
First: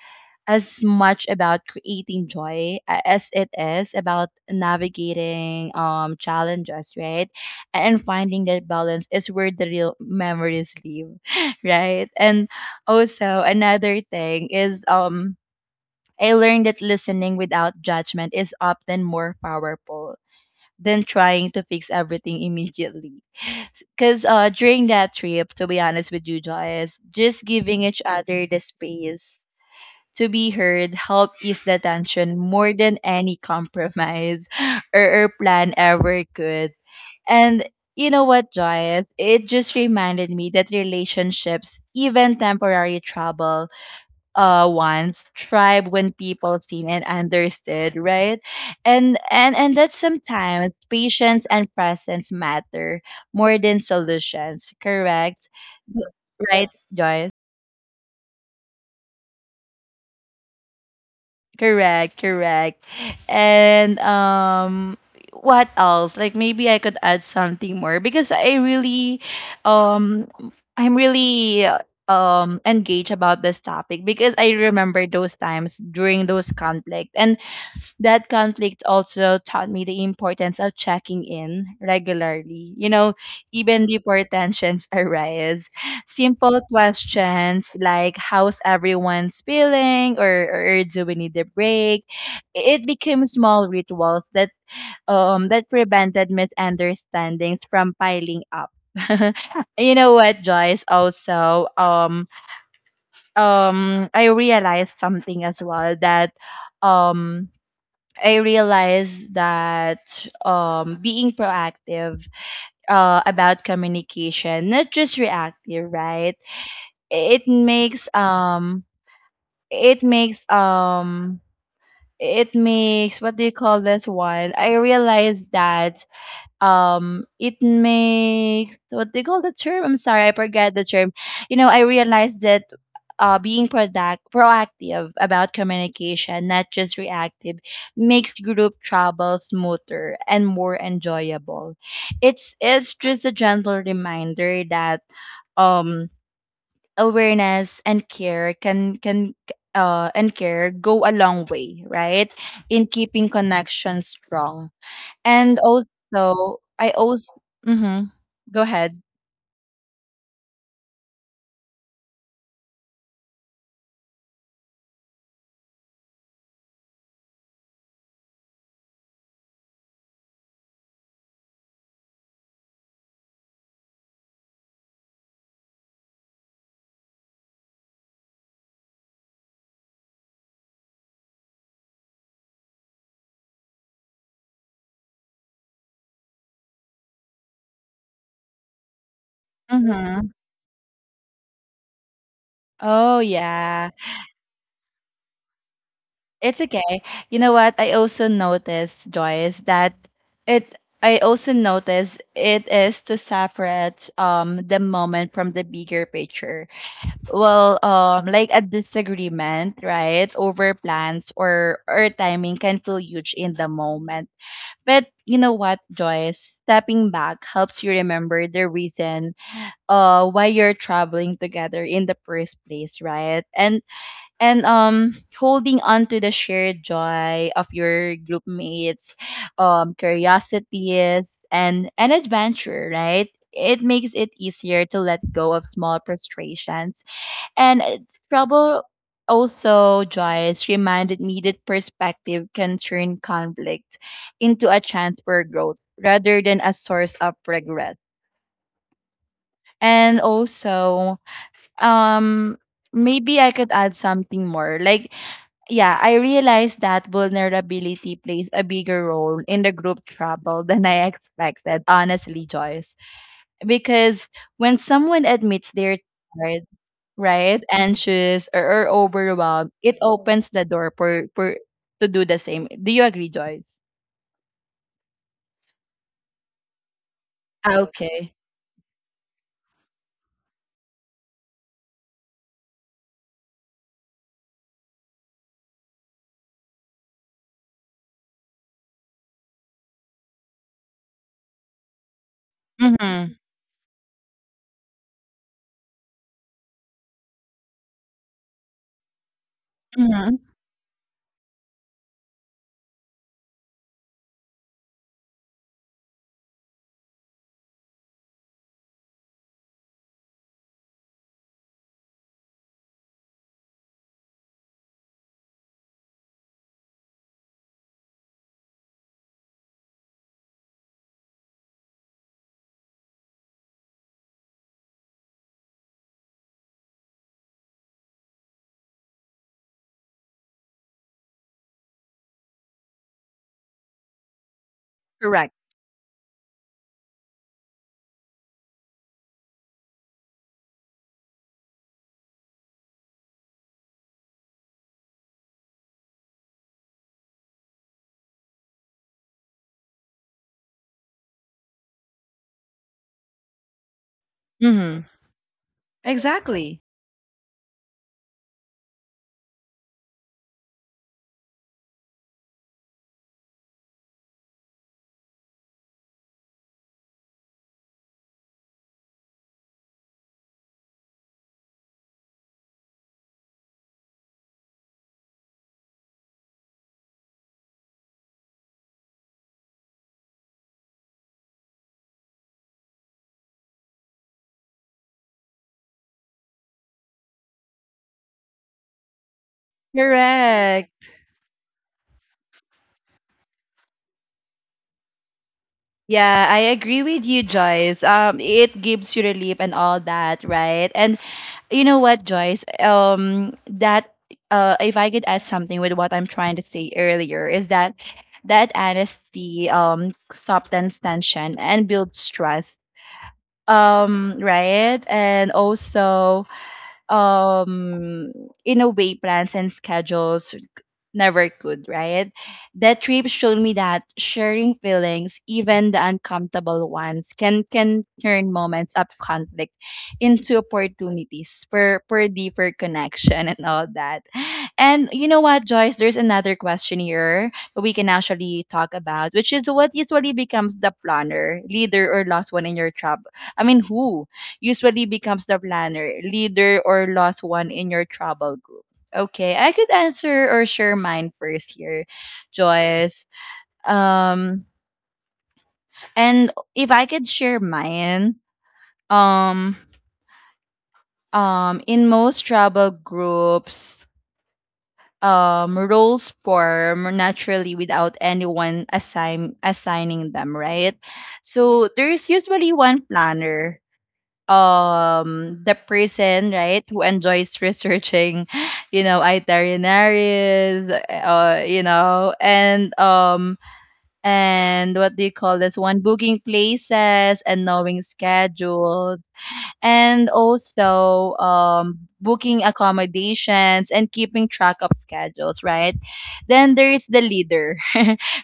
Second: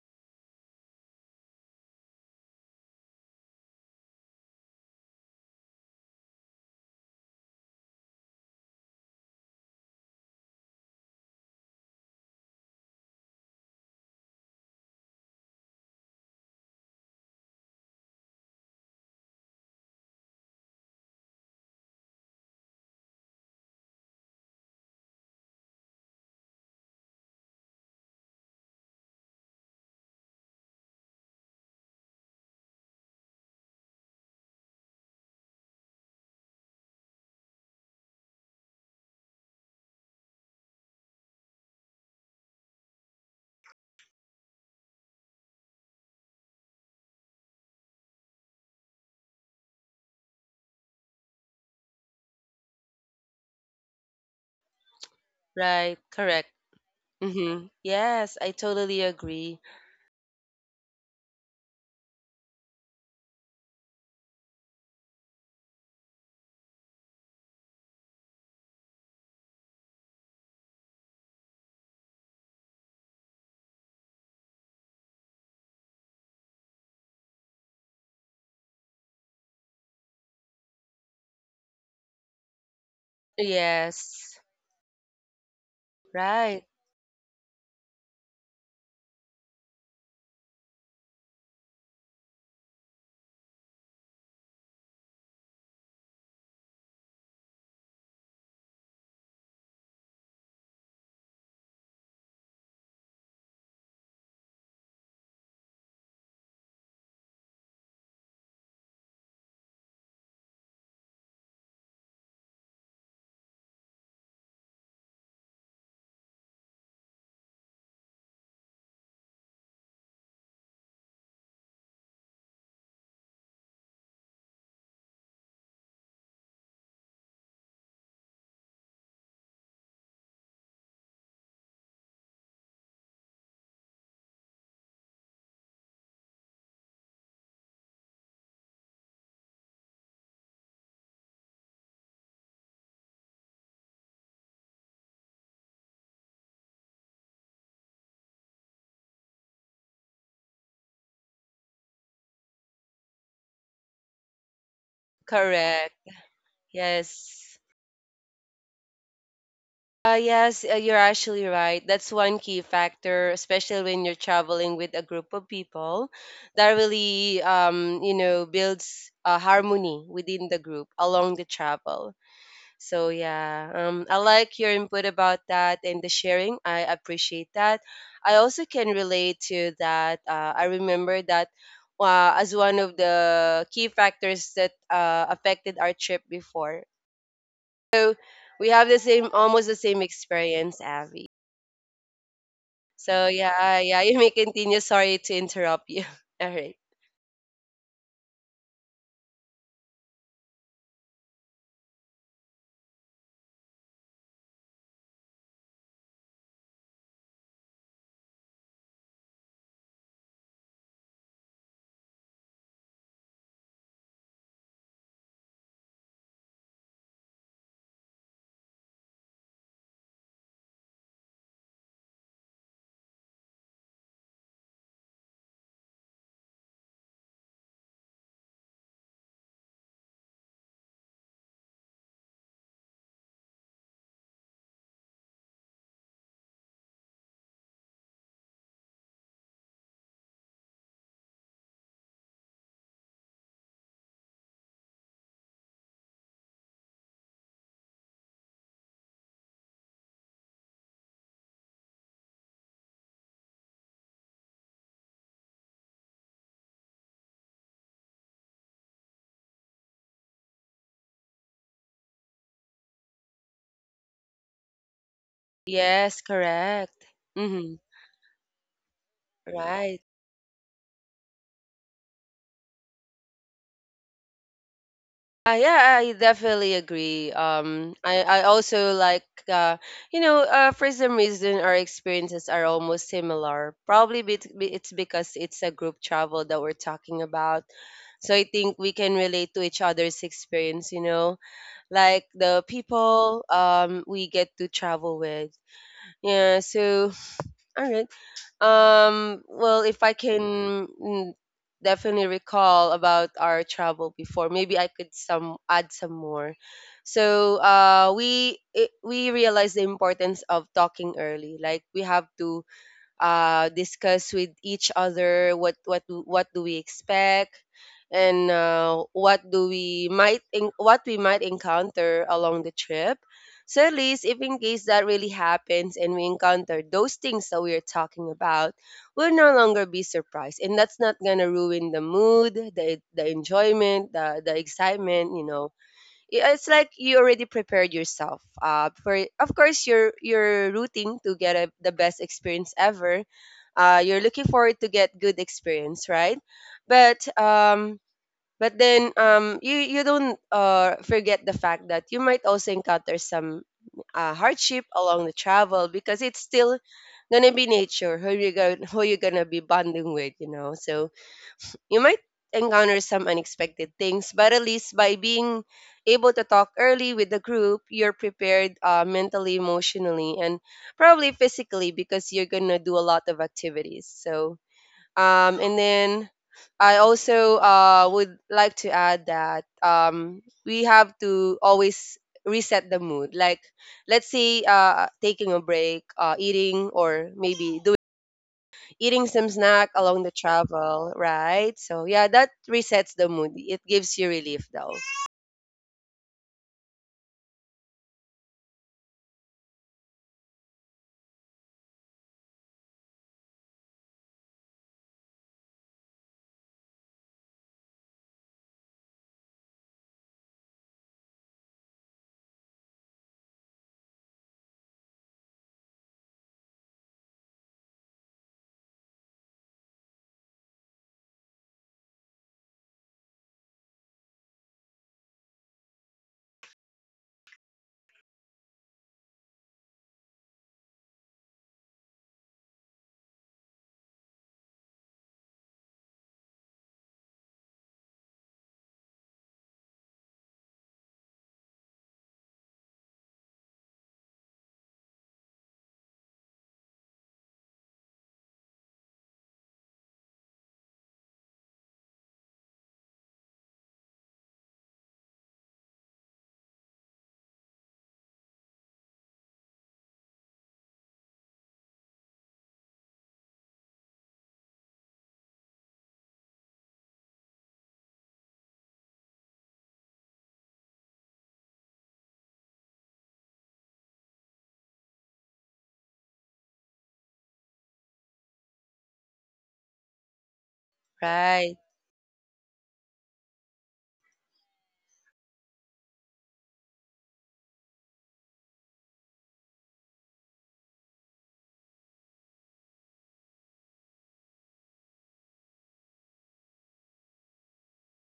Speaker 1: as much about creating joy as it is about navigating challenges, right? And finding that balance is where the real memories live, (laughs) right? And also another thing is, um, I learned that listening without judgment is often more powerful than trying to fix everything immediately. (laughs) Because during that trip, to be honest with you, Joyce, just giving each other the space to be heard help ease the tension more than any compromise (gasps) (laughs) or plan ever could. And you know what, Joyce? It just reminded me that relationships, even temporary trouble, once thrive when people seen and understood, right? And and that sometimes patience and presence matter more than solutions. Correct,
Speaker 2: Right. Correct.
Speaker 1: right, Joyce?
Speaker 2: Hmm. Yes, I totally agree.
Speaker 1: Correct, correct. And um, what else? Like maybe I could add something more because I really um, I'm really engaged about this topic because I remember those times during those conflict, and that conflict also taught me the importance of checking in regularly. You know, even before
Speaker 2: Yes.
Speaker 1: tensions (laughs) arise, simple
Speaker 2: Right.
Speaker 1: questions like how's everyone's feeling or do we need a break? It became small rituals that that prevented misunderstandings from piling up. (laughs) You know what, Joyce? Also, I realized something as well that um, I realized that being proactive about communication, not just reactive, right? It makes um, it makes um, it makes what do you call this one? I realized that um, it makes what they call the term. I'm sorry, I forget the term. You know, I realized that being proactive about communication, not just reactive, makes group travel smoother and more enjoyable. It's just a gentle reminder that um, awareness and care can and care go a long way, right, in keeping connections strong. And
Speaker 2: Correct.
Speaker 1: also, I also
Speaker 2: Yes.
Speaker 1: mhm. Go ahead.
Speaker 2: Yes, you're actually right. That's one key factor, especially when you're traveling with a group of people. That really, you know, builds harmony within the group along the travel. So yeah, I like your input about that and the sharing. I appreciate that. I also can relate to that. I remember that, as one of the key factors that affected our trip before. So we have the same, almost the same
Speaker 1: Mhm.
Speaker 2: experience, Abby.
Speaker 1: Oh,
Speaker 2: So yeah,
Speaker 1: yeah.
Speaker 2: yeah, you may continue. Sorry to interrupt you. (laughs) All
Speaker 1: It's
Speaker 2: right.
Speaker 1: okay. You know what? I also noticed, Joyce, that it, I also noticed it is to separate the moment from the bigger picture. Well, like a disagreement, right, over plans or timing can feel huge in the moment. But you know what, Joyce? Stepping back helps you remember the reason why you're traveling together in the first place, right? And holding on to the shared joy of your group mates, um, curiosities and an adventure, right, it makes it easier to let go of small frustrations. And trouble also, Joyce, reminded me that perspective can turn conflict into a chance for growth rather than a source of regret. And also, um, maybe I could add something more. Like, yeah, I realized that vulnerability plays a bigger role in the group trouble than I expected, honestly, Joyce. Because when someone admits they're
Speaker 2: Yes,
Speaker 1: tired,
Speaker 2: correct.
Speaker 1: right,
Speaker 2: Mm-hmm.
Speaker 1: anxious or overwhelmed, it
Speaker 2: Right.
Speaker 1: opens the door for to do the same. Do you agree, Joyce?
Speaker 2: Yeah, I definitely agree.
Speaker 1: Ah, okay.
Speaker 2: I also like, you know, for some reason, our experiences are almost similar. Probably it's because it's a group travel that we're talking about. So I think we can relate to each other's experience, like the
Speaker 1: Mm-hmm.
Speaker 2: people we get to travel with. Yeah, so (sighs) all right. Well, if I
Speaker 1: Mm-hmm.
Speaker 2: can definitely recall about our travel before, maybe I could some add some more. So, we realize the importance of talking early. Like we have to discuss with each other what do we expect and what do we what we might encounter along the trip. So at least if in case that really happens and we encounter those things that we are talking about, we'll no longer be surprised, and that's not gonna ruin the mood, the enjoyment, the excitement, you
Speaker 1: Correct.
Speaker 2: know yeah, it's like you already prepared yourself for of course you're rooting to get the best experience ever. You're looking forward to get good experience, right? But um, but then you don't forget the fact that you might also encounter some hardship
Speaker 1: Mm-hmm.
Speaker 2: along the travel because it's
Speaker 1: Exactly.
Speaker 2: still gonna be nature who you're gonna be bonding with, you know. So you might encounter some unexpected things, but at least by being able to talk early with the group, you're prepared mentally, emotionally, and probably physically because you're going to do a lot of activities. So, and then I also would like to add that we have to always reset the mood. Like, let's say taking a break, eating, or maybe doing eating some snack along the
Speaker 1: Correct.
Speaker 2: travel, right? So yeah, that resets the mood. It gives you relief though,
Speaker 1: Yeah, I agree with you, Joyce. It gives you relief and all that, right? And you know what, Joyce? That if I could add something with what I'm trying to say earlier, is that that honesty softens tension and builds trust. Right? And also, um, in a way, plans and schedules never could, right? That trip showed me that sharing feelings, even the uncomfortable ones, can turn moments of conflict into opportunities for deeper connection and all that. And you know what, Joyce, there's another question here that we can actually talk about, which is what usually becomes the planner, leader or lost one in your trouble. Who usually becomes the planner, leader or lost one in your trouble group? Okay, I could answer or share mine first here, Joyce. Um, and if I could share mine, um, in most travel groups, roles form naturally without anyone assigning them, right? So there's usually one planner, the person, right, who enjoys researching (laughs) you know itineraries,
Speaker 2: right?
Speaker 1: you know, and what do you call this one, booking places and knowing schedules and also booking accommodations and keeping track of schedules, right? Then there is the leader, (laughs)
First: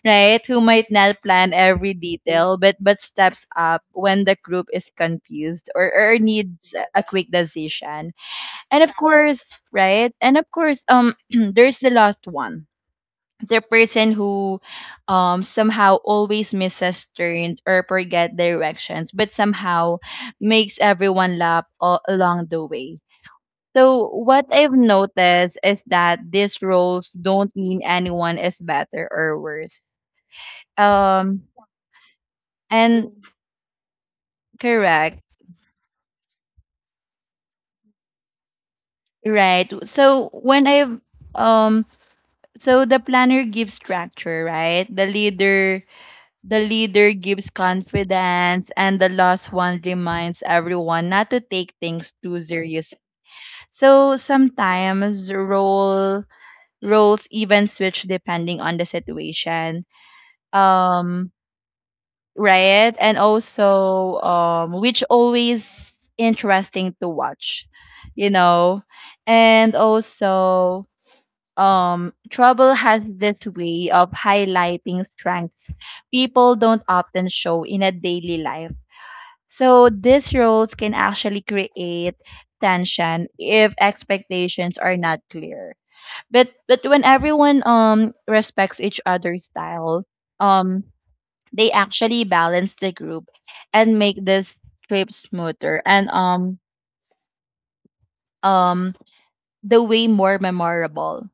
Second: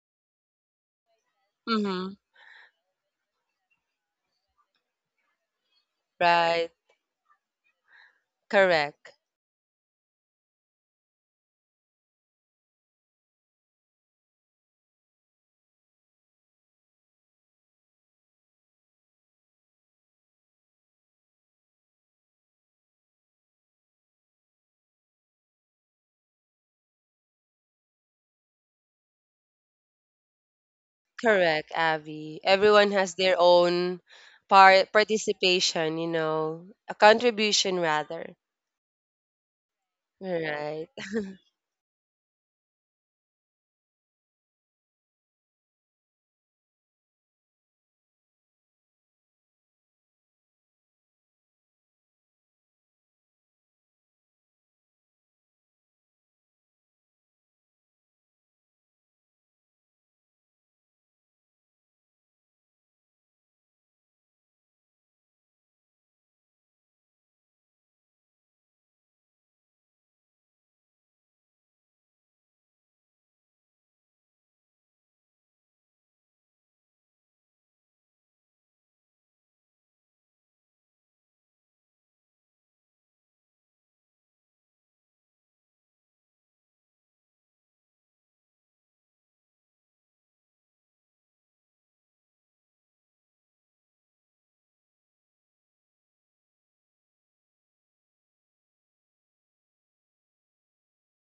Speaker 1: right, who might not plan every
Speaker 2: Mm-hmm.
Speaker 1: detail, but steps up when the group is confused or
Speaker 2: Right.
Speaker 1: needs a quick decision. And of
Speaker 2: Correct.
Speaker 1: course, right, and of course, (clears throat) there's the last one, the person who somehow always misses turns or forget directions, but somehow makes everyone laugh all along the way. So what I've noticed is that these roles don't mean anyone is better or worse. Um
Speaker 2: Correct, Avi. Everyone
Speaker 1: and
Speaker 2: has their own
Speaker 1: Correct,
Speaker 2: participation, you know, a contribution rather.
Speaker 1: right. So when
Speaker 2: Right.
Speaker 1: I've um so the planner gives structure, right. The leader gives confidence, and the lost one reminds everyone not to take things too serious. So sometimes roles even switch depending on the situation. Um, right? And also, which always interesting to watch, you know. And also, trouble has this way of highlighting strengths people don't often show in a daily life. So these roles can actually create tension if expectations are not clear. But when everyone respects each other's style, um they actually balance the group and make this trip smoother and um the way more memorable.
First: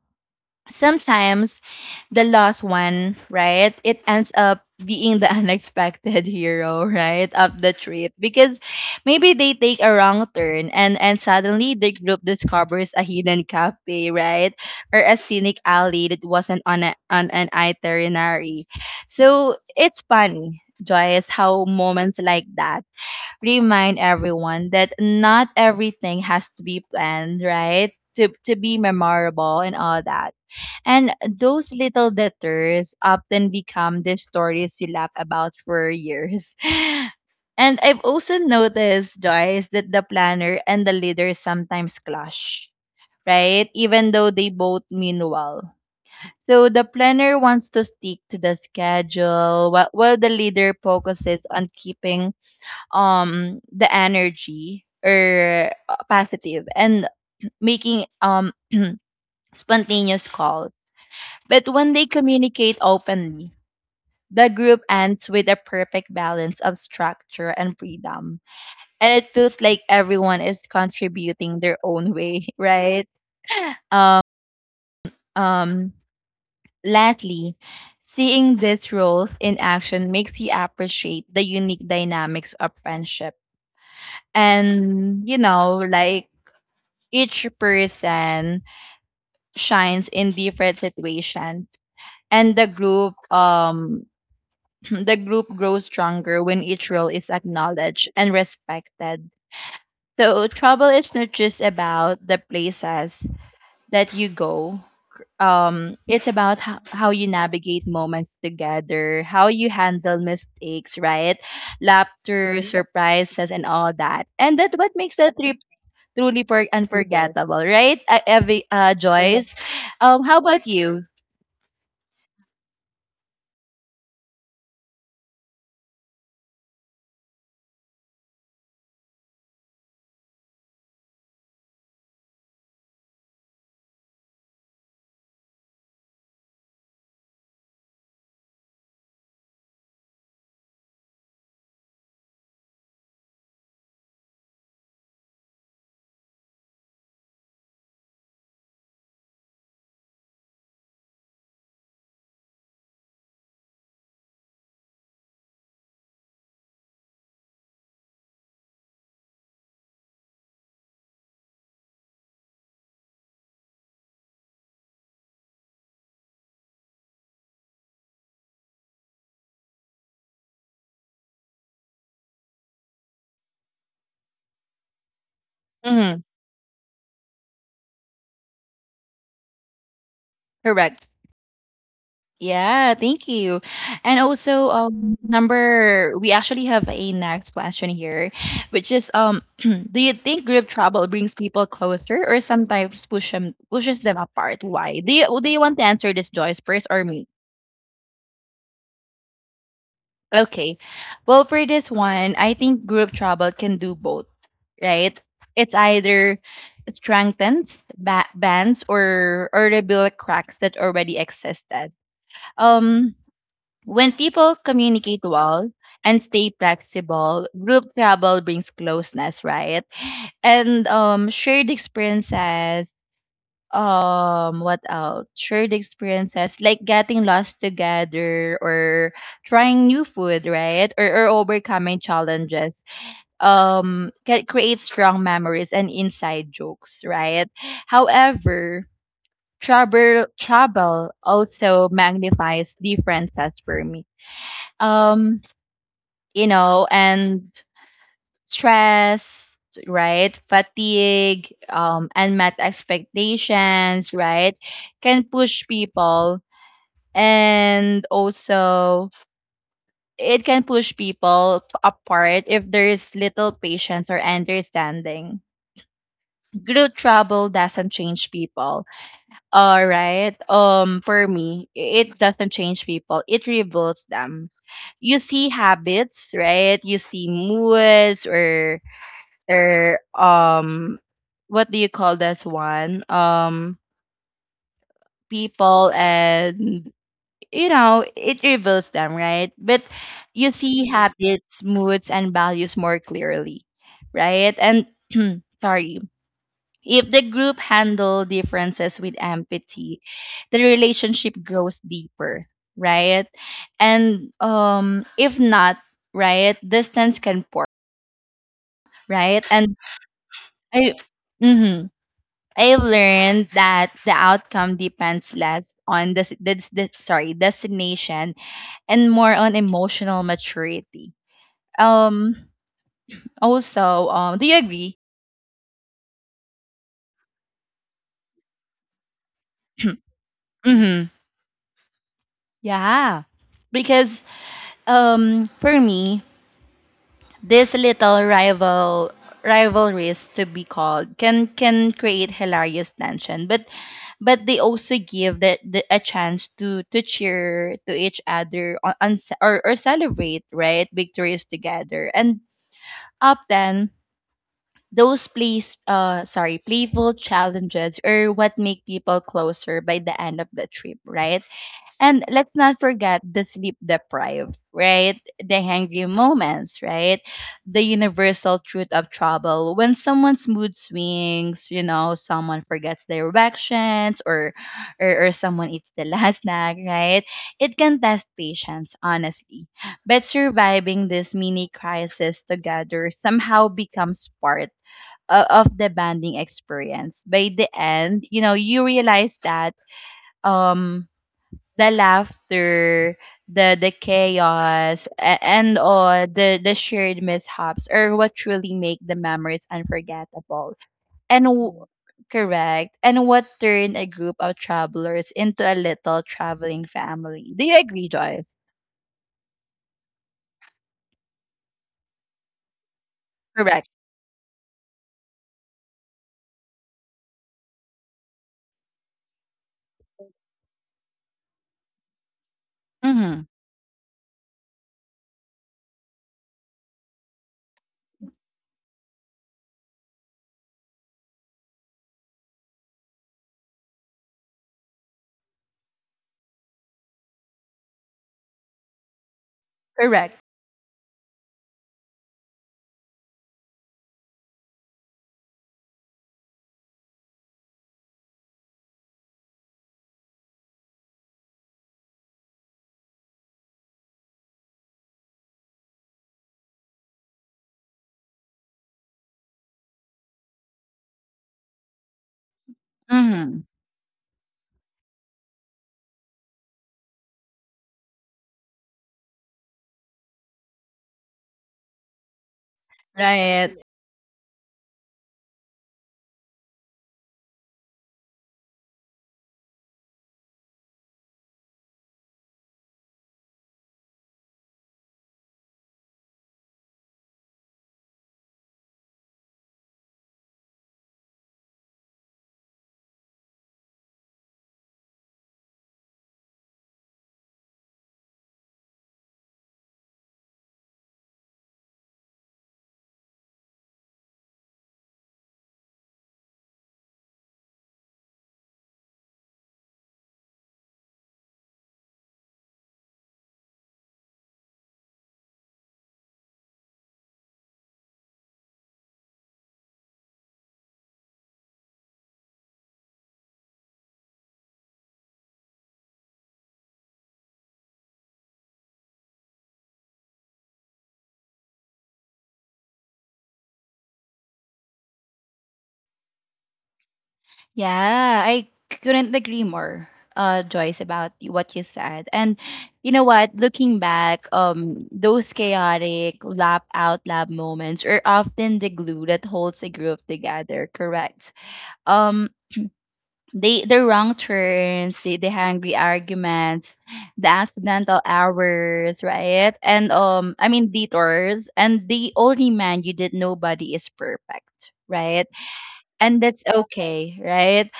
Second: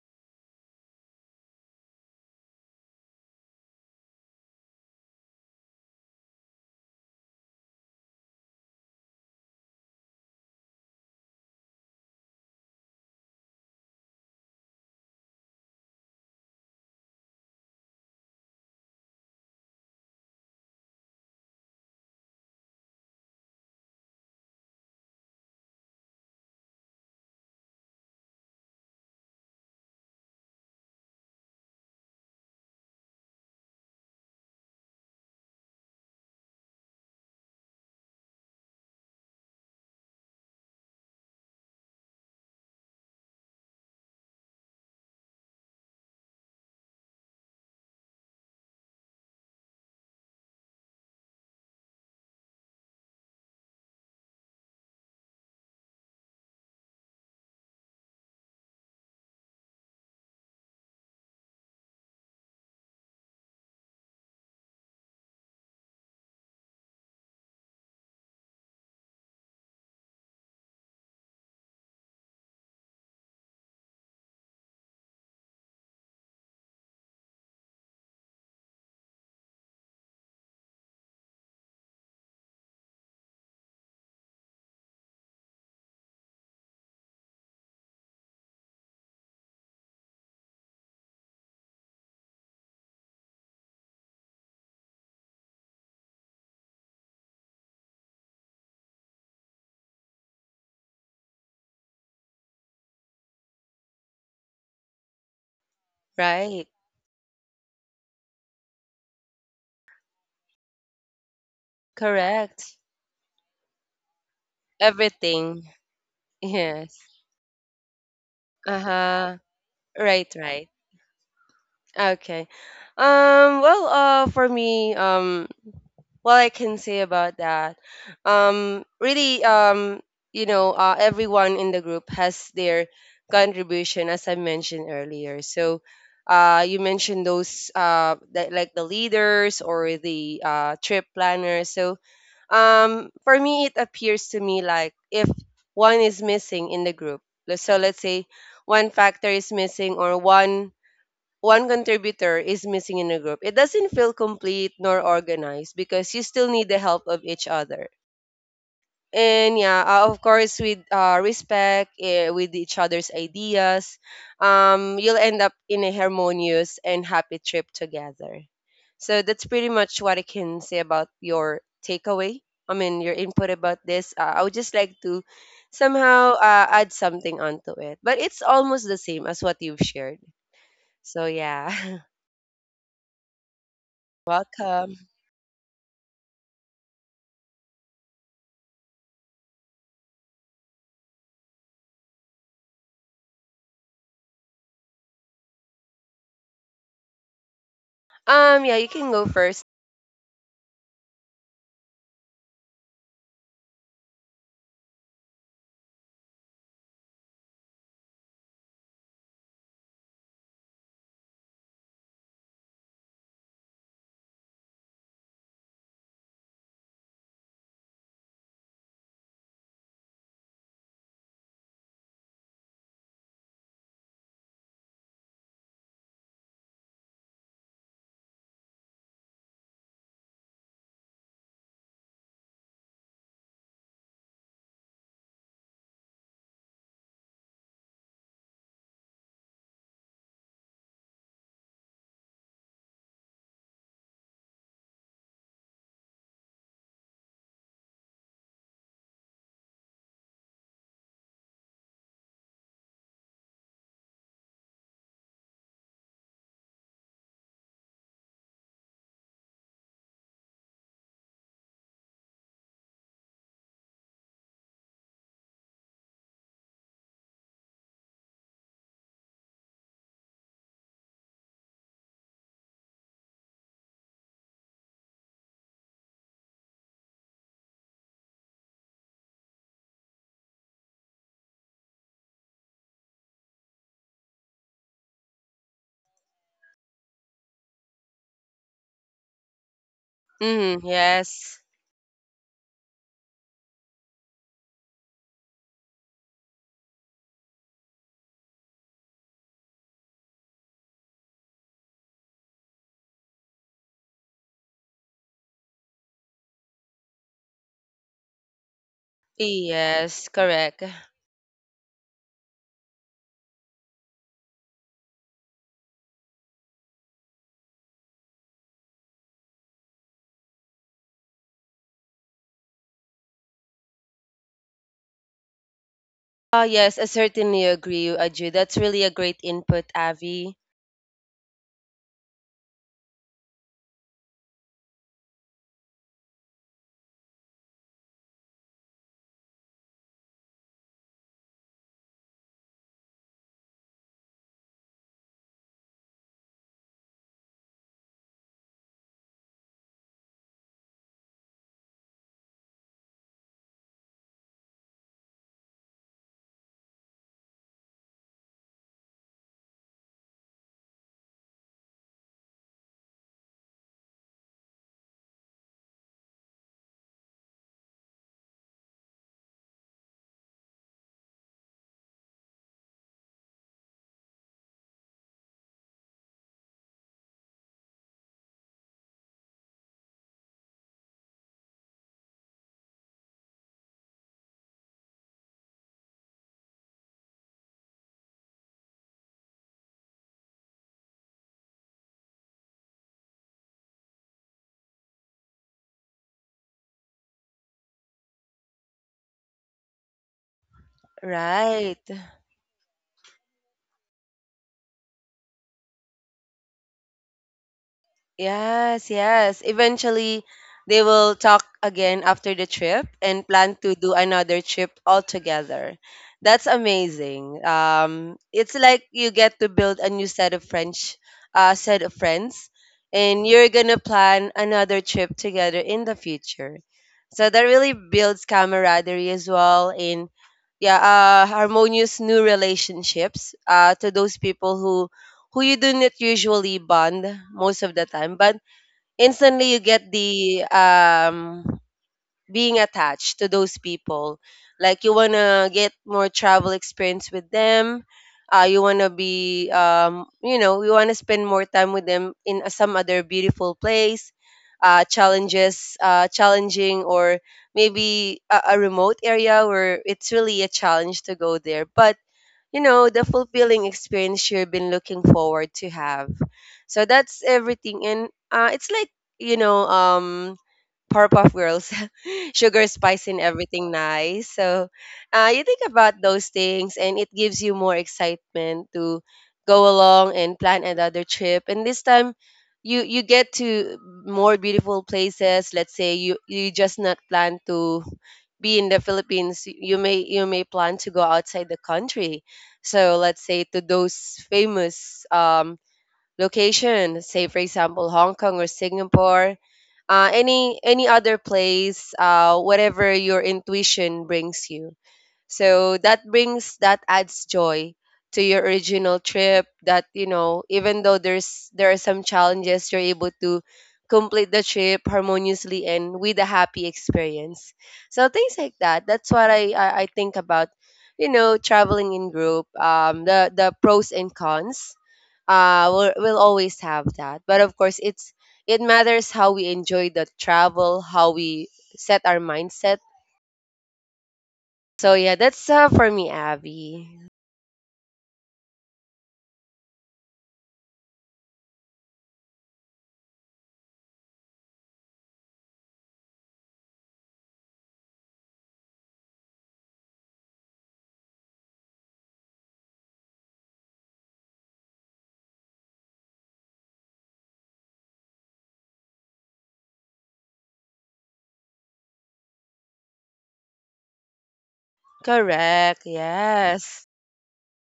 Speaker 1: Sometimes the lost one, right? It ends up being the (laughs) unexpected hero, right, of the trip, because maybe they take a wrong turn and suddenly the group discovers a hidden cafe, right, or a scenic alley that wasn't on an itinerary. So it's funny, Joyce, how moments like that remind everyone that not everything has to be planned, right, to be memorable and all that. And those little detours often become the stories you laugh about for years. (laughs) And I've also noticed, Joyce, that the planner and the leader sometimes clash, right? Even though they both mean well. So the planner wants to stick to the schedule, while the leader focuses on keeping the energy or positive and making (clears throat) spontaneous calls, but when they communicate openly, the group ends with a perfect balance of structure and freedom. And it feels like everyone is contributing their own way, (laughs) right? Um, um, Lastly, seeing these roles in action makes you appreciate the unique dynamics of friendship. And, you know, like each person shines in different situations, and the group grows stronger when each role is acknowledged and respected. So trouble is not just about the places that you go. It's about
Speaker 2: Right.
Speaker 1: how you navigate moments together, how you handle mistakes, right? Laughter,
Speaker 2: Correct.
Speaker 1: surprises, and all that. And that's what makes the trip
Speaker 2: Everything. (laughs)
Speaker 1: truly
Speaker 2: Yes.
Speaker 1: unforgettable, right? Evie,
Speaker 2: Uh-huh.
Speaker 1: Joyce.
Speaker 2: Right,
Speaker 1: How about
Speaker 2: right.
Speaker 1: you?
Speaker 2: Okay. Well, for me, what I can say about that, really, you know, everyone in the group has their contribution, as I mentioned earlier. So, you mentioned those that, like the leaders or the trip planners. So, for me, it appears to me like if one is missing in the group, so let's say one factor is missing or one contributor is missing in a group, it doesn't feel complete nor organized because you still need the help of each other. And yeah, of course, with respect, with each other's ideas, you'll end up in a harmonious and happy trip together. So that's pretty much what I can say about your takeaway. I mean, your input about this. I would just like to
Speaker 1: hmm
Speaker 2: somehow add something onto it, but it's almost the same as what you've shared.
Speaker 1: Correct.
Speaker 2: So yeah. (laughs)
Speaker 1: Yeah, thank you. And also,
Speaker 2: Welcome.
Speaker 1: number we actually have a next question here, which is, (clears throat) do you think group travel brings people closer or sometimes pushes them apart? Why? Do you want to answer this, Joyce, first or me?
Speaker 2: Yeah, you can go first.
Speaker 1: Okay. Well, for this one, I think group travel can do both, right? It's either strengthens bands or rebuild cracks that already existed. Um, When people communicate well and stay flexible, group travel brings closeness, right? And shared experiences, what else? Shared experiences like getting lost together or trying new food, right? Or overcoming challenges. Can create strong memories and inside jokes, right? However, travel also magnifies differences for me. Um you know, and stress, right? Fatigue, unmet expectations, right? Can push people, and also it can push people apart if there is little patience or understanding. Group trouble doesn't change people. All right. For me, it doesn't change people. It rebuilds them. You see habits, right? You see moods or after what do you call this one? People, and you know, it reveals them, right? But you
Speaker 2: Mm,
Speaker 1: see habits,
Speaker 2: yes.
Speaker 1: moods and values more clearly, right? And (clears throat) sorry. If the group handle differences with empathy, the relationship goes deeper, right? And if not, right, distance can pour, right? And
Speaker 2: Yes, correct.
Speaker 1: I Mhm. I've learned that the outcome depends less on the sorry destination and more on emotional maturity. Um. Also, do you agree?
Speaker 2: Yes, I certainly agree, Aju. That's really a great input, Avi.
Speaker 1: Mm-hmm. Yeah, because for me, this little rivalries to be called can create hilarious tension, but they also give the a chance to cheer to each other on, or celebrate, right, victories together, and often those playful challenges are what make people closer by the end of the trip, right? And let's not forget the sleep deprived, right? The hangry moments, right? The universal truth of trouble. When someone's mood swings, you know, someone forgets directions or someone eats the (laughs) last snack, right? It can test patience, honestly. But surviving this mini crisis together somehow becomes part of the banding experience. By the end, you know, you realize that um the laughter, the chaos, and all the shared mishaps are what truly make the memories unforgettable. And w-
Speaker 2: Right.
Speaker 1: and what turn a group of travelers into a little traveling family. Do you agree, Joy?
Speaker 2: Yes, yes. Eventually, they will talk again after the trip and plan
Speaker 1: Correct.
Speaker 2: to do another trip all together. That's amazing. It's like you get to build a new set of French, set of friends,
Speaker 1: Mm-hmm.
Speaker 2: and you're gonna plan another trip together in the future. So that really builds camaraderie as well, and yeah, harmonious new relationships to those people who you do not usually bond most of the time, but instantly you get
Speaker 1: Correct.
Speaker 2: the being attached to those people. Like you wanna get more travel experience with them. You wanna be, you know, you wanna spend more time with them in some other beautiful place. Challenging, or maybe a remote area where it's really a challenge to go there. But you know, the
Speaker 1: Mm-hmm.
Speaker 2: fulfilling experience you've been looking forward to have. So that's everything. And it's like, you know, Powerpuff Girls, (laughs) sugar, spice, and
Speaker 1: Right.
Speaker 2: everything nice. So you think about those things and it gives you more excitement to go along and plan another trip. And this time, you get to more beautiful places. Let's say you just not plan to be in the Philippines, you may plan to go outside the country. So let's say to those famous location, say for example Hong Kong or Singapore, any other place, whatever your intuition brings you. So that brings that adds joy to your original trip that you know even though there are some challenges you're able to complete the trip harmoniously and with a happy experience. So things like that. That's what I think about, you know, traveling in group, the pros and cons. We'll always have that, but of course it's it matters how we enjoy the travel, how we set our mindset. So yeah, that's for me, Abby.
Speaker 1: Yeah, I couldn't agree more, Joyce, about what you said. And you know what? Looking back, those chaotic laugh out loud moments are often the glue that holds a group together. Correct. Um, they the wrong turns, the hangry arguments, the accidental hours, right? And I mean detours, and they all remind you that nobody is perfect, right?
Speaker 2: Correct.
Speaker 1: And that's
Speaker 2: Yes.
Speaker 1: okay, right?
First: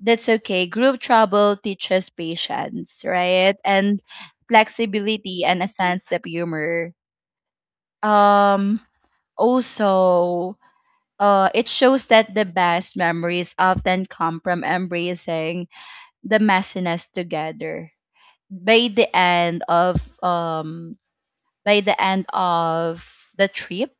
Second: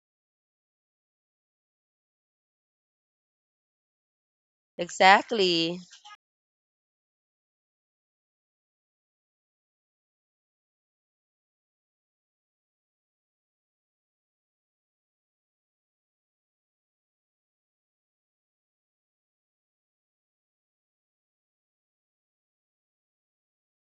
Speaker 1: That's okay. Group trouble teaches patience, right? And flexibility and a
Speaker 2: Exactly.
Speaker 1: sense of humor. Um also, it shows that the best memories often come from embracing the messiness together. By the end of um by the end of the trip,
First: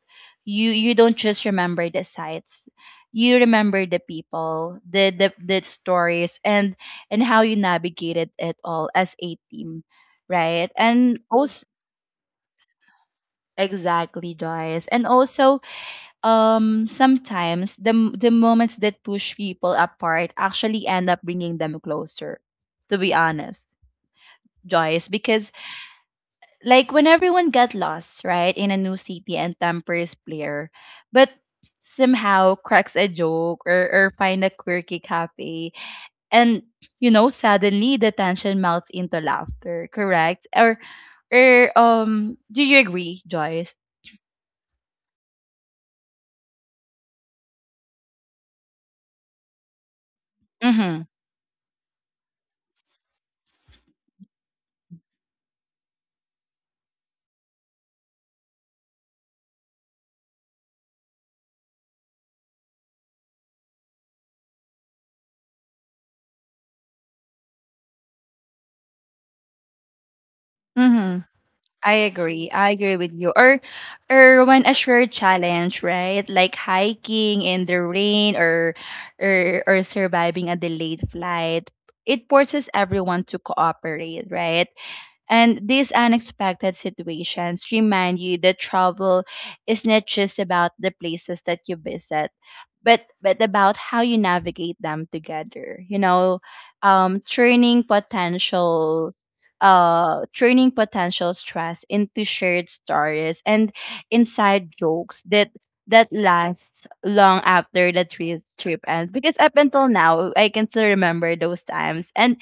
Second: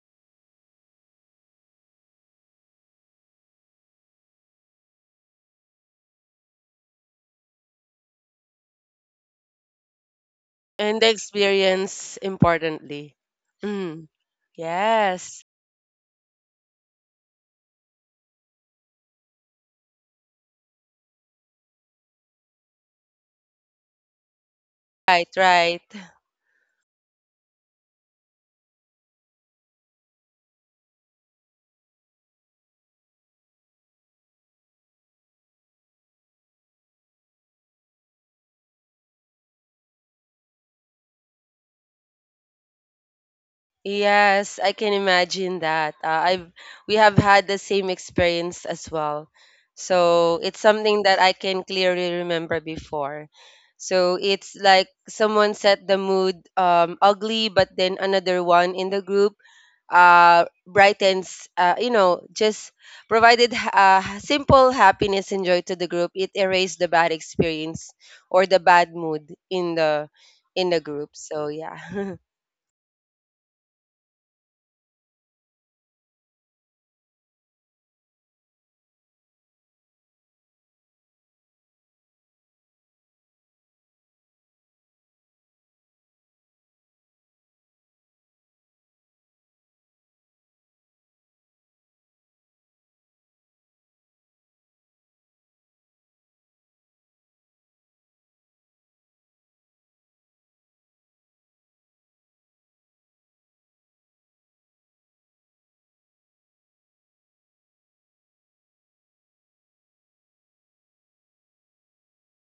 Speaker 1: you don't just remember the sights, you remember the people, the stories, and how you navigated it all as a team, right?
Speaker 2: And the
Speaker 1: And also,
Speaker 2: experience importantly. Mm,
Speaker 1: exactly, Joyce. And
Speaker 2: yes.
Speaker 1: also, sometimes the moments that push people apart actually end up bringing them closer, to be honest, Joyce,
Speaker 2: Right.
Speaker 1: because
Speaker 2: Right.
Speaker 1: like when everyone got lost, right, in a new city and tampers player, but somehow cracks a joke, or find a quirky cafe, and you know, suddenly the tension melts into laughter. Correct. Or do you agree, Joyce?
Speaker 2: Yes, I can imagine that. I've we have had the same experience as well. So it's
Speaker 1: mm-hmm
Speaker 2: something that I can clearly remember before. So it's like someone set the mood ugly, but then another one in the group brightens, you know, just provided simple happiness and joy to the group. It erased the bad experience or the bad mood in the group.
Speaker 1: mm-hmm
Speaker 2: So
Speaker 1: I
Speaker 2: yeah, (laughs)
Speaker 1: agree. I agree with you. Or when a shared challenge, right? Like hiking in the rain, or surviving a delayed flight. It forces everyone to cooperate, right? And these unexpected situations remind you that travel is not just about the places that you visit, but about how you navigate them together. You know, um, turning potential turning potential stress into shared stories and inside jokes that lasts long after the trip ends, because up until now I can still remember those times. And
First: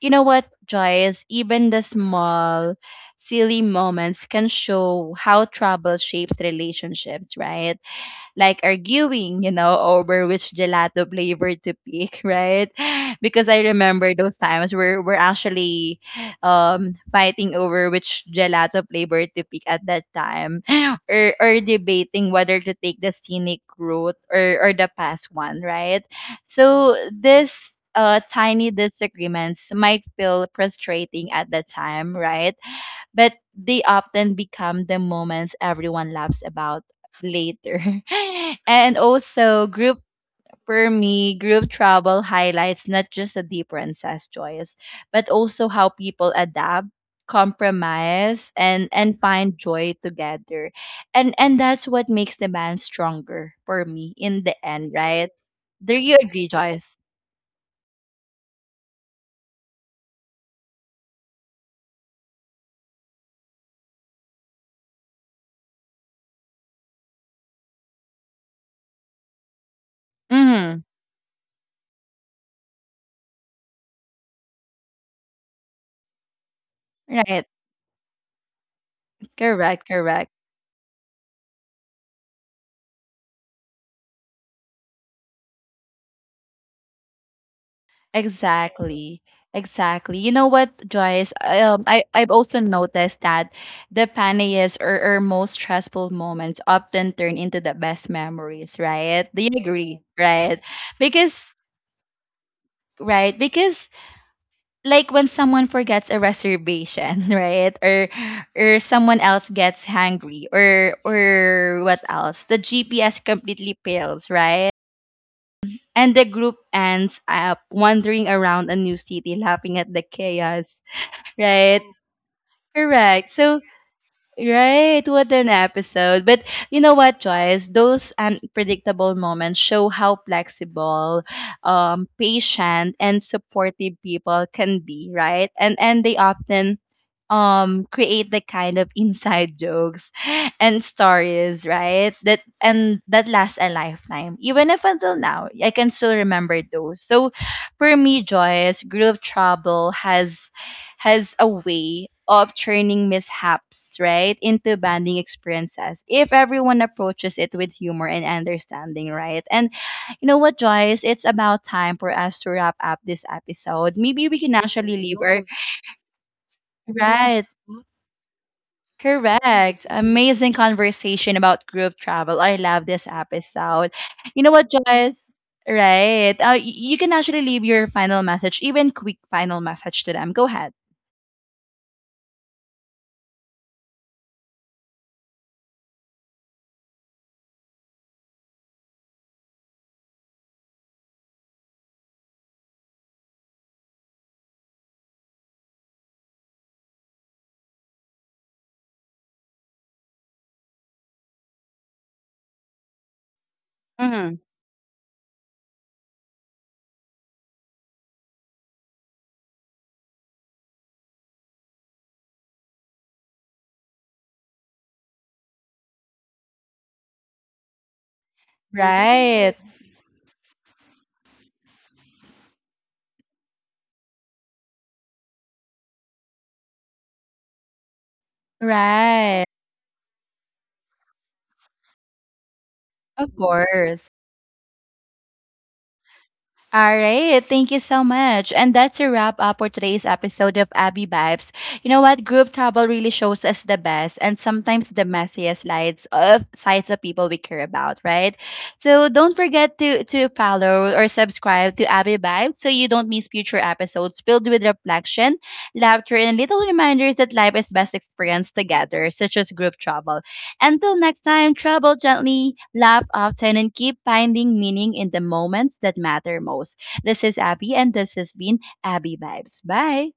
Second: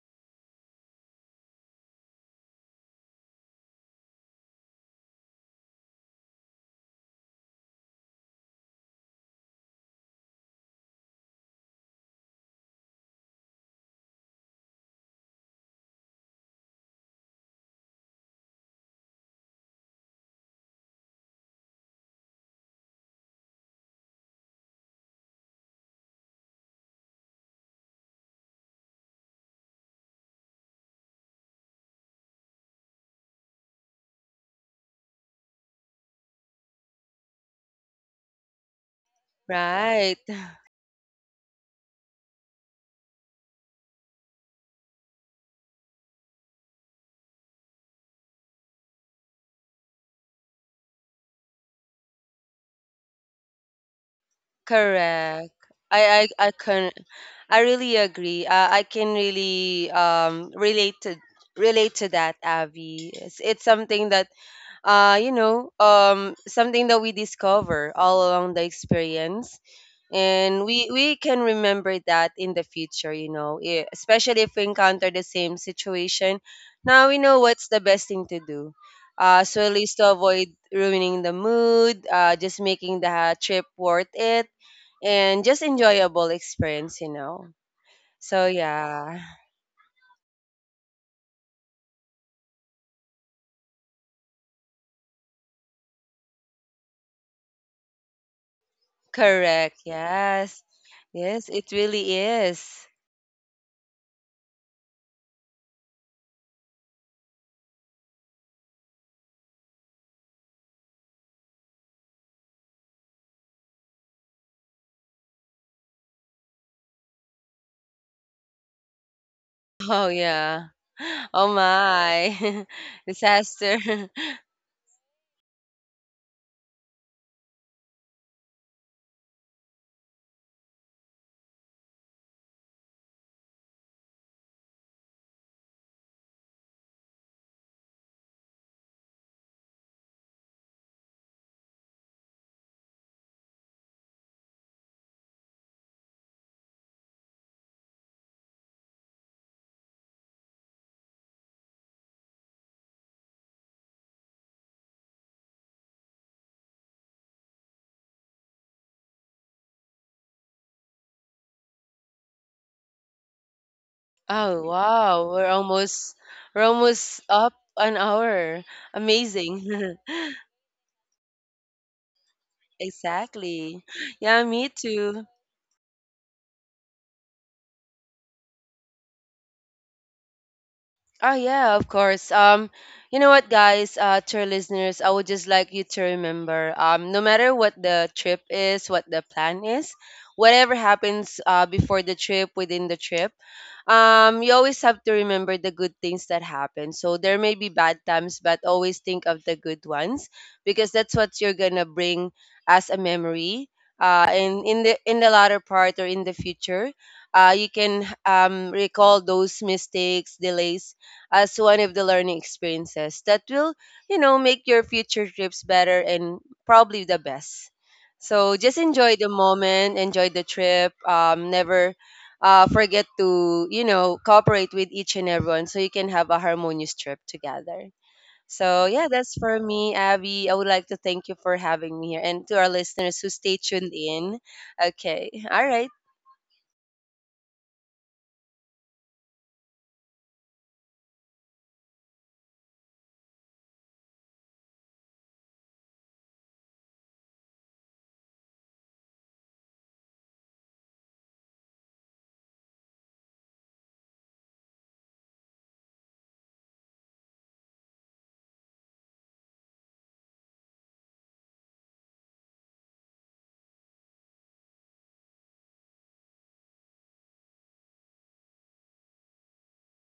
Speaker 1: you know what, Joyce? Even the small, silly moments can show how trouble shapes relationships, right? Like arguing, you know, over which gelato flavor to pick, (laughs) right? Because I remember those times where we're actually fighting over which gelato flavor to pick at that time, (gasps) (laughs) or debating whether to take the scenic route or the fast one, right? So this tiny disagreements might feel frustrating at the time, right? But they often become the moments everyone laughs about later. (laughs) and also, group
Speaker 2: right.
Speaker 1: For me, group travel highlights not just the differences, Joyce, but also how people adapt, compromise, and find joy together, and that's what makes the band stronger for me in the end, right?
Speaker 2: Correct.
Speaker 1: Do you agree,
Speaker 2: I can
Speaker 1: Joyce?
Speaker 2: I really agree. I can really relate to that, Abby. It's something that you know something that we discover all along the experience, and
Speaker 1: Mm,
Speaker 2: we can remember that in the future. You know, especially if we encounter the same situation, now we know
Speaker 1: right,
Speaker 2: what's the best thing to do. So at
Speaker 1: correct,
Speaker 2: least to
Speaker 1: correct.
Speaker 2: avoid ruining the mood, just making the trip worth it and just enjoyable experience, you know. So
Speaker 1: Exactly.
Speaker 2: yeah,
Speaker 1: Exactly. You know what, Joyce? I've also noticed that the funniest, or most stressful moments often turn into the best memories, right? Do you
Speaker 2: correct.
Speaker 1: agree? Right?
Speaker 2: Yes. Yes,
Speaker 1: Because,
Speaker 2: it really is.
Speaker 1: right? Because, like, when someone forgets a reservation, (laughs) right? Or someone else gets hungry, or what else? The GPS completely fails, right? And the group ends up wandering around a new city, laughing at the
Speaker 2: Oh yeah.
Speaker 1: chaos.
Speaker 2: (laughs) Oh
Speaker 1: Right.
Speaker 2: my. (laughs)
Speaker 1: Correct. So,
Speaker 2: Disaster. (laughs)
Speaker 1: right, what an episode. But you know what, Joyce? Those unpredictable moments show how flexible, patient and supportive people can be, right? And they often create the kind of inside jokes (laughs) and stories, right? That lasts a lifetime. Even if until now, I can still remember those. So for me, Joyce, Groove Trouble has a way of turning mishaps, right, into bonding experiences if everyone approaches it with humor and understanding, right? And you know what, Joyce? It's about time for us to wrap up this episode. Maybe we can
Speaker 2: Oh
Speaker 1: actually leave
Speaker 2: wow,
Speaker 1: our
Speaker 2: we're almost
Speaker 1: right.
Speaker 2: up an hour.
Speaker 1: Correct.
Speaker 2: Amazing.
Speaker 1: Amazing conversation about group travel. I
Speaker 2: (laughs)
Speaker 1: love this
Speaker 2: Exactly.
Speaker 1: episode.
Speaker 2: Yeah,
Speaker 1: You know
Speaker 2: me
Speaker 1: what, Joyce?
Speaker 2: too.
Speaker 1: Right. You can actually leave your final message, even quick final message to them. Go ahead.
Speaker 2: Oh yeah, of course. You know what, guys, to our listeners, I would just like you to remember, no matter what the trip is, what the plan is, whatever happens before the trip, within the trip, you always have to remember the good things that happen. So there may be bad times, but always think of the good ones because that's what you're gonna bring as a memory.
Speaker 1: Mm-hmm.
Speaker 2: And in the latter part or in the future, you can recall those mistakes, delays as one of the learning experiences that will, you know, make your future trips better and probably the best. So just enjoy the
Speaker 1: Right.
Speaker 2: moment, enjoy the trip. Never forget to, you know, cooperate with each and everyone so you can have a harmonious trip together. So yeah, that's
Speaker 1: Right.
Speaker 2: for me, Abby. I would like to thank you for having me here and to our listeners who
Speaker 1: Of
Speaker 2: stay tuned
Speaker 1: course.
Speaker 2: in. Okay. All right.
Speaker 1: All right. Thank you so much. And that's a wrap up for today's episode of Abby Vibes. You know what? Group travel really shows us the best and sometimes the messiest sides of people we care about, right? So don't forget to follow or subscribe to Abby Vibes so you don't miss future episodes filled with reflection, laughter, and little reminders that life is best experienced together, such as group travel. Until next time, travel gently, laugh often, and keep finding meaning in the moments that matter most. This is Abby, and this has been Abby Vibes. Bye.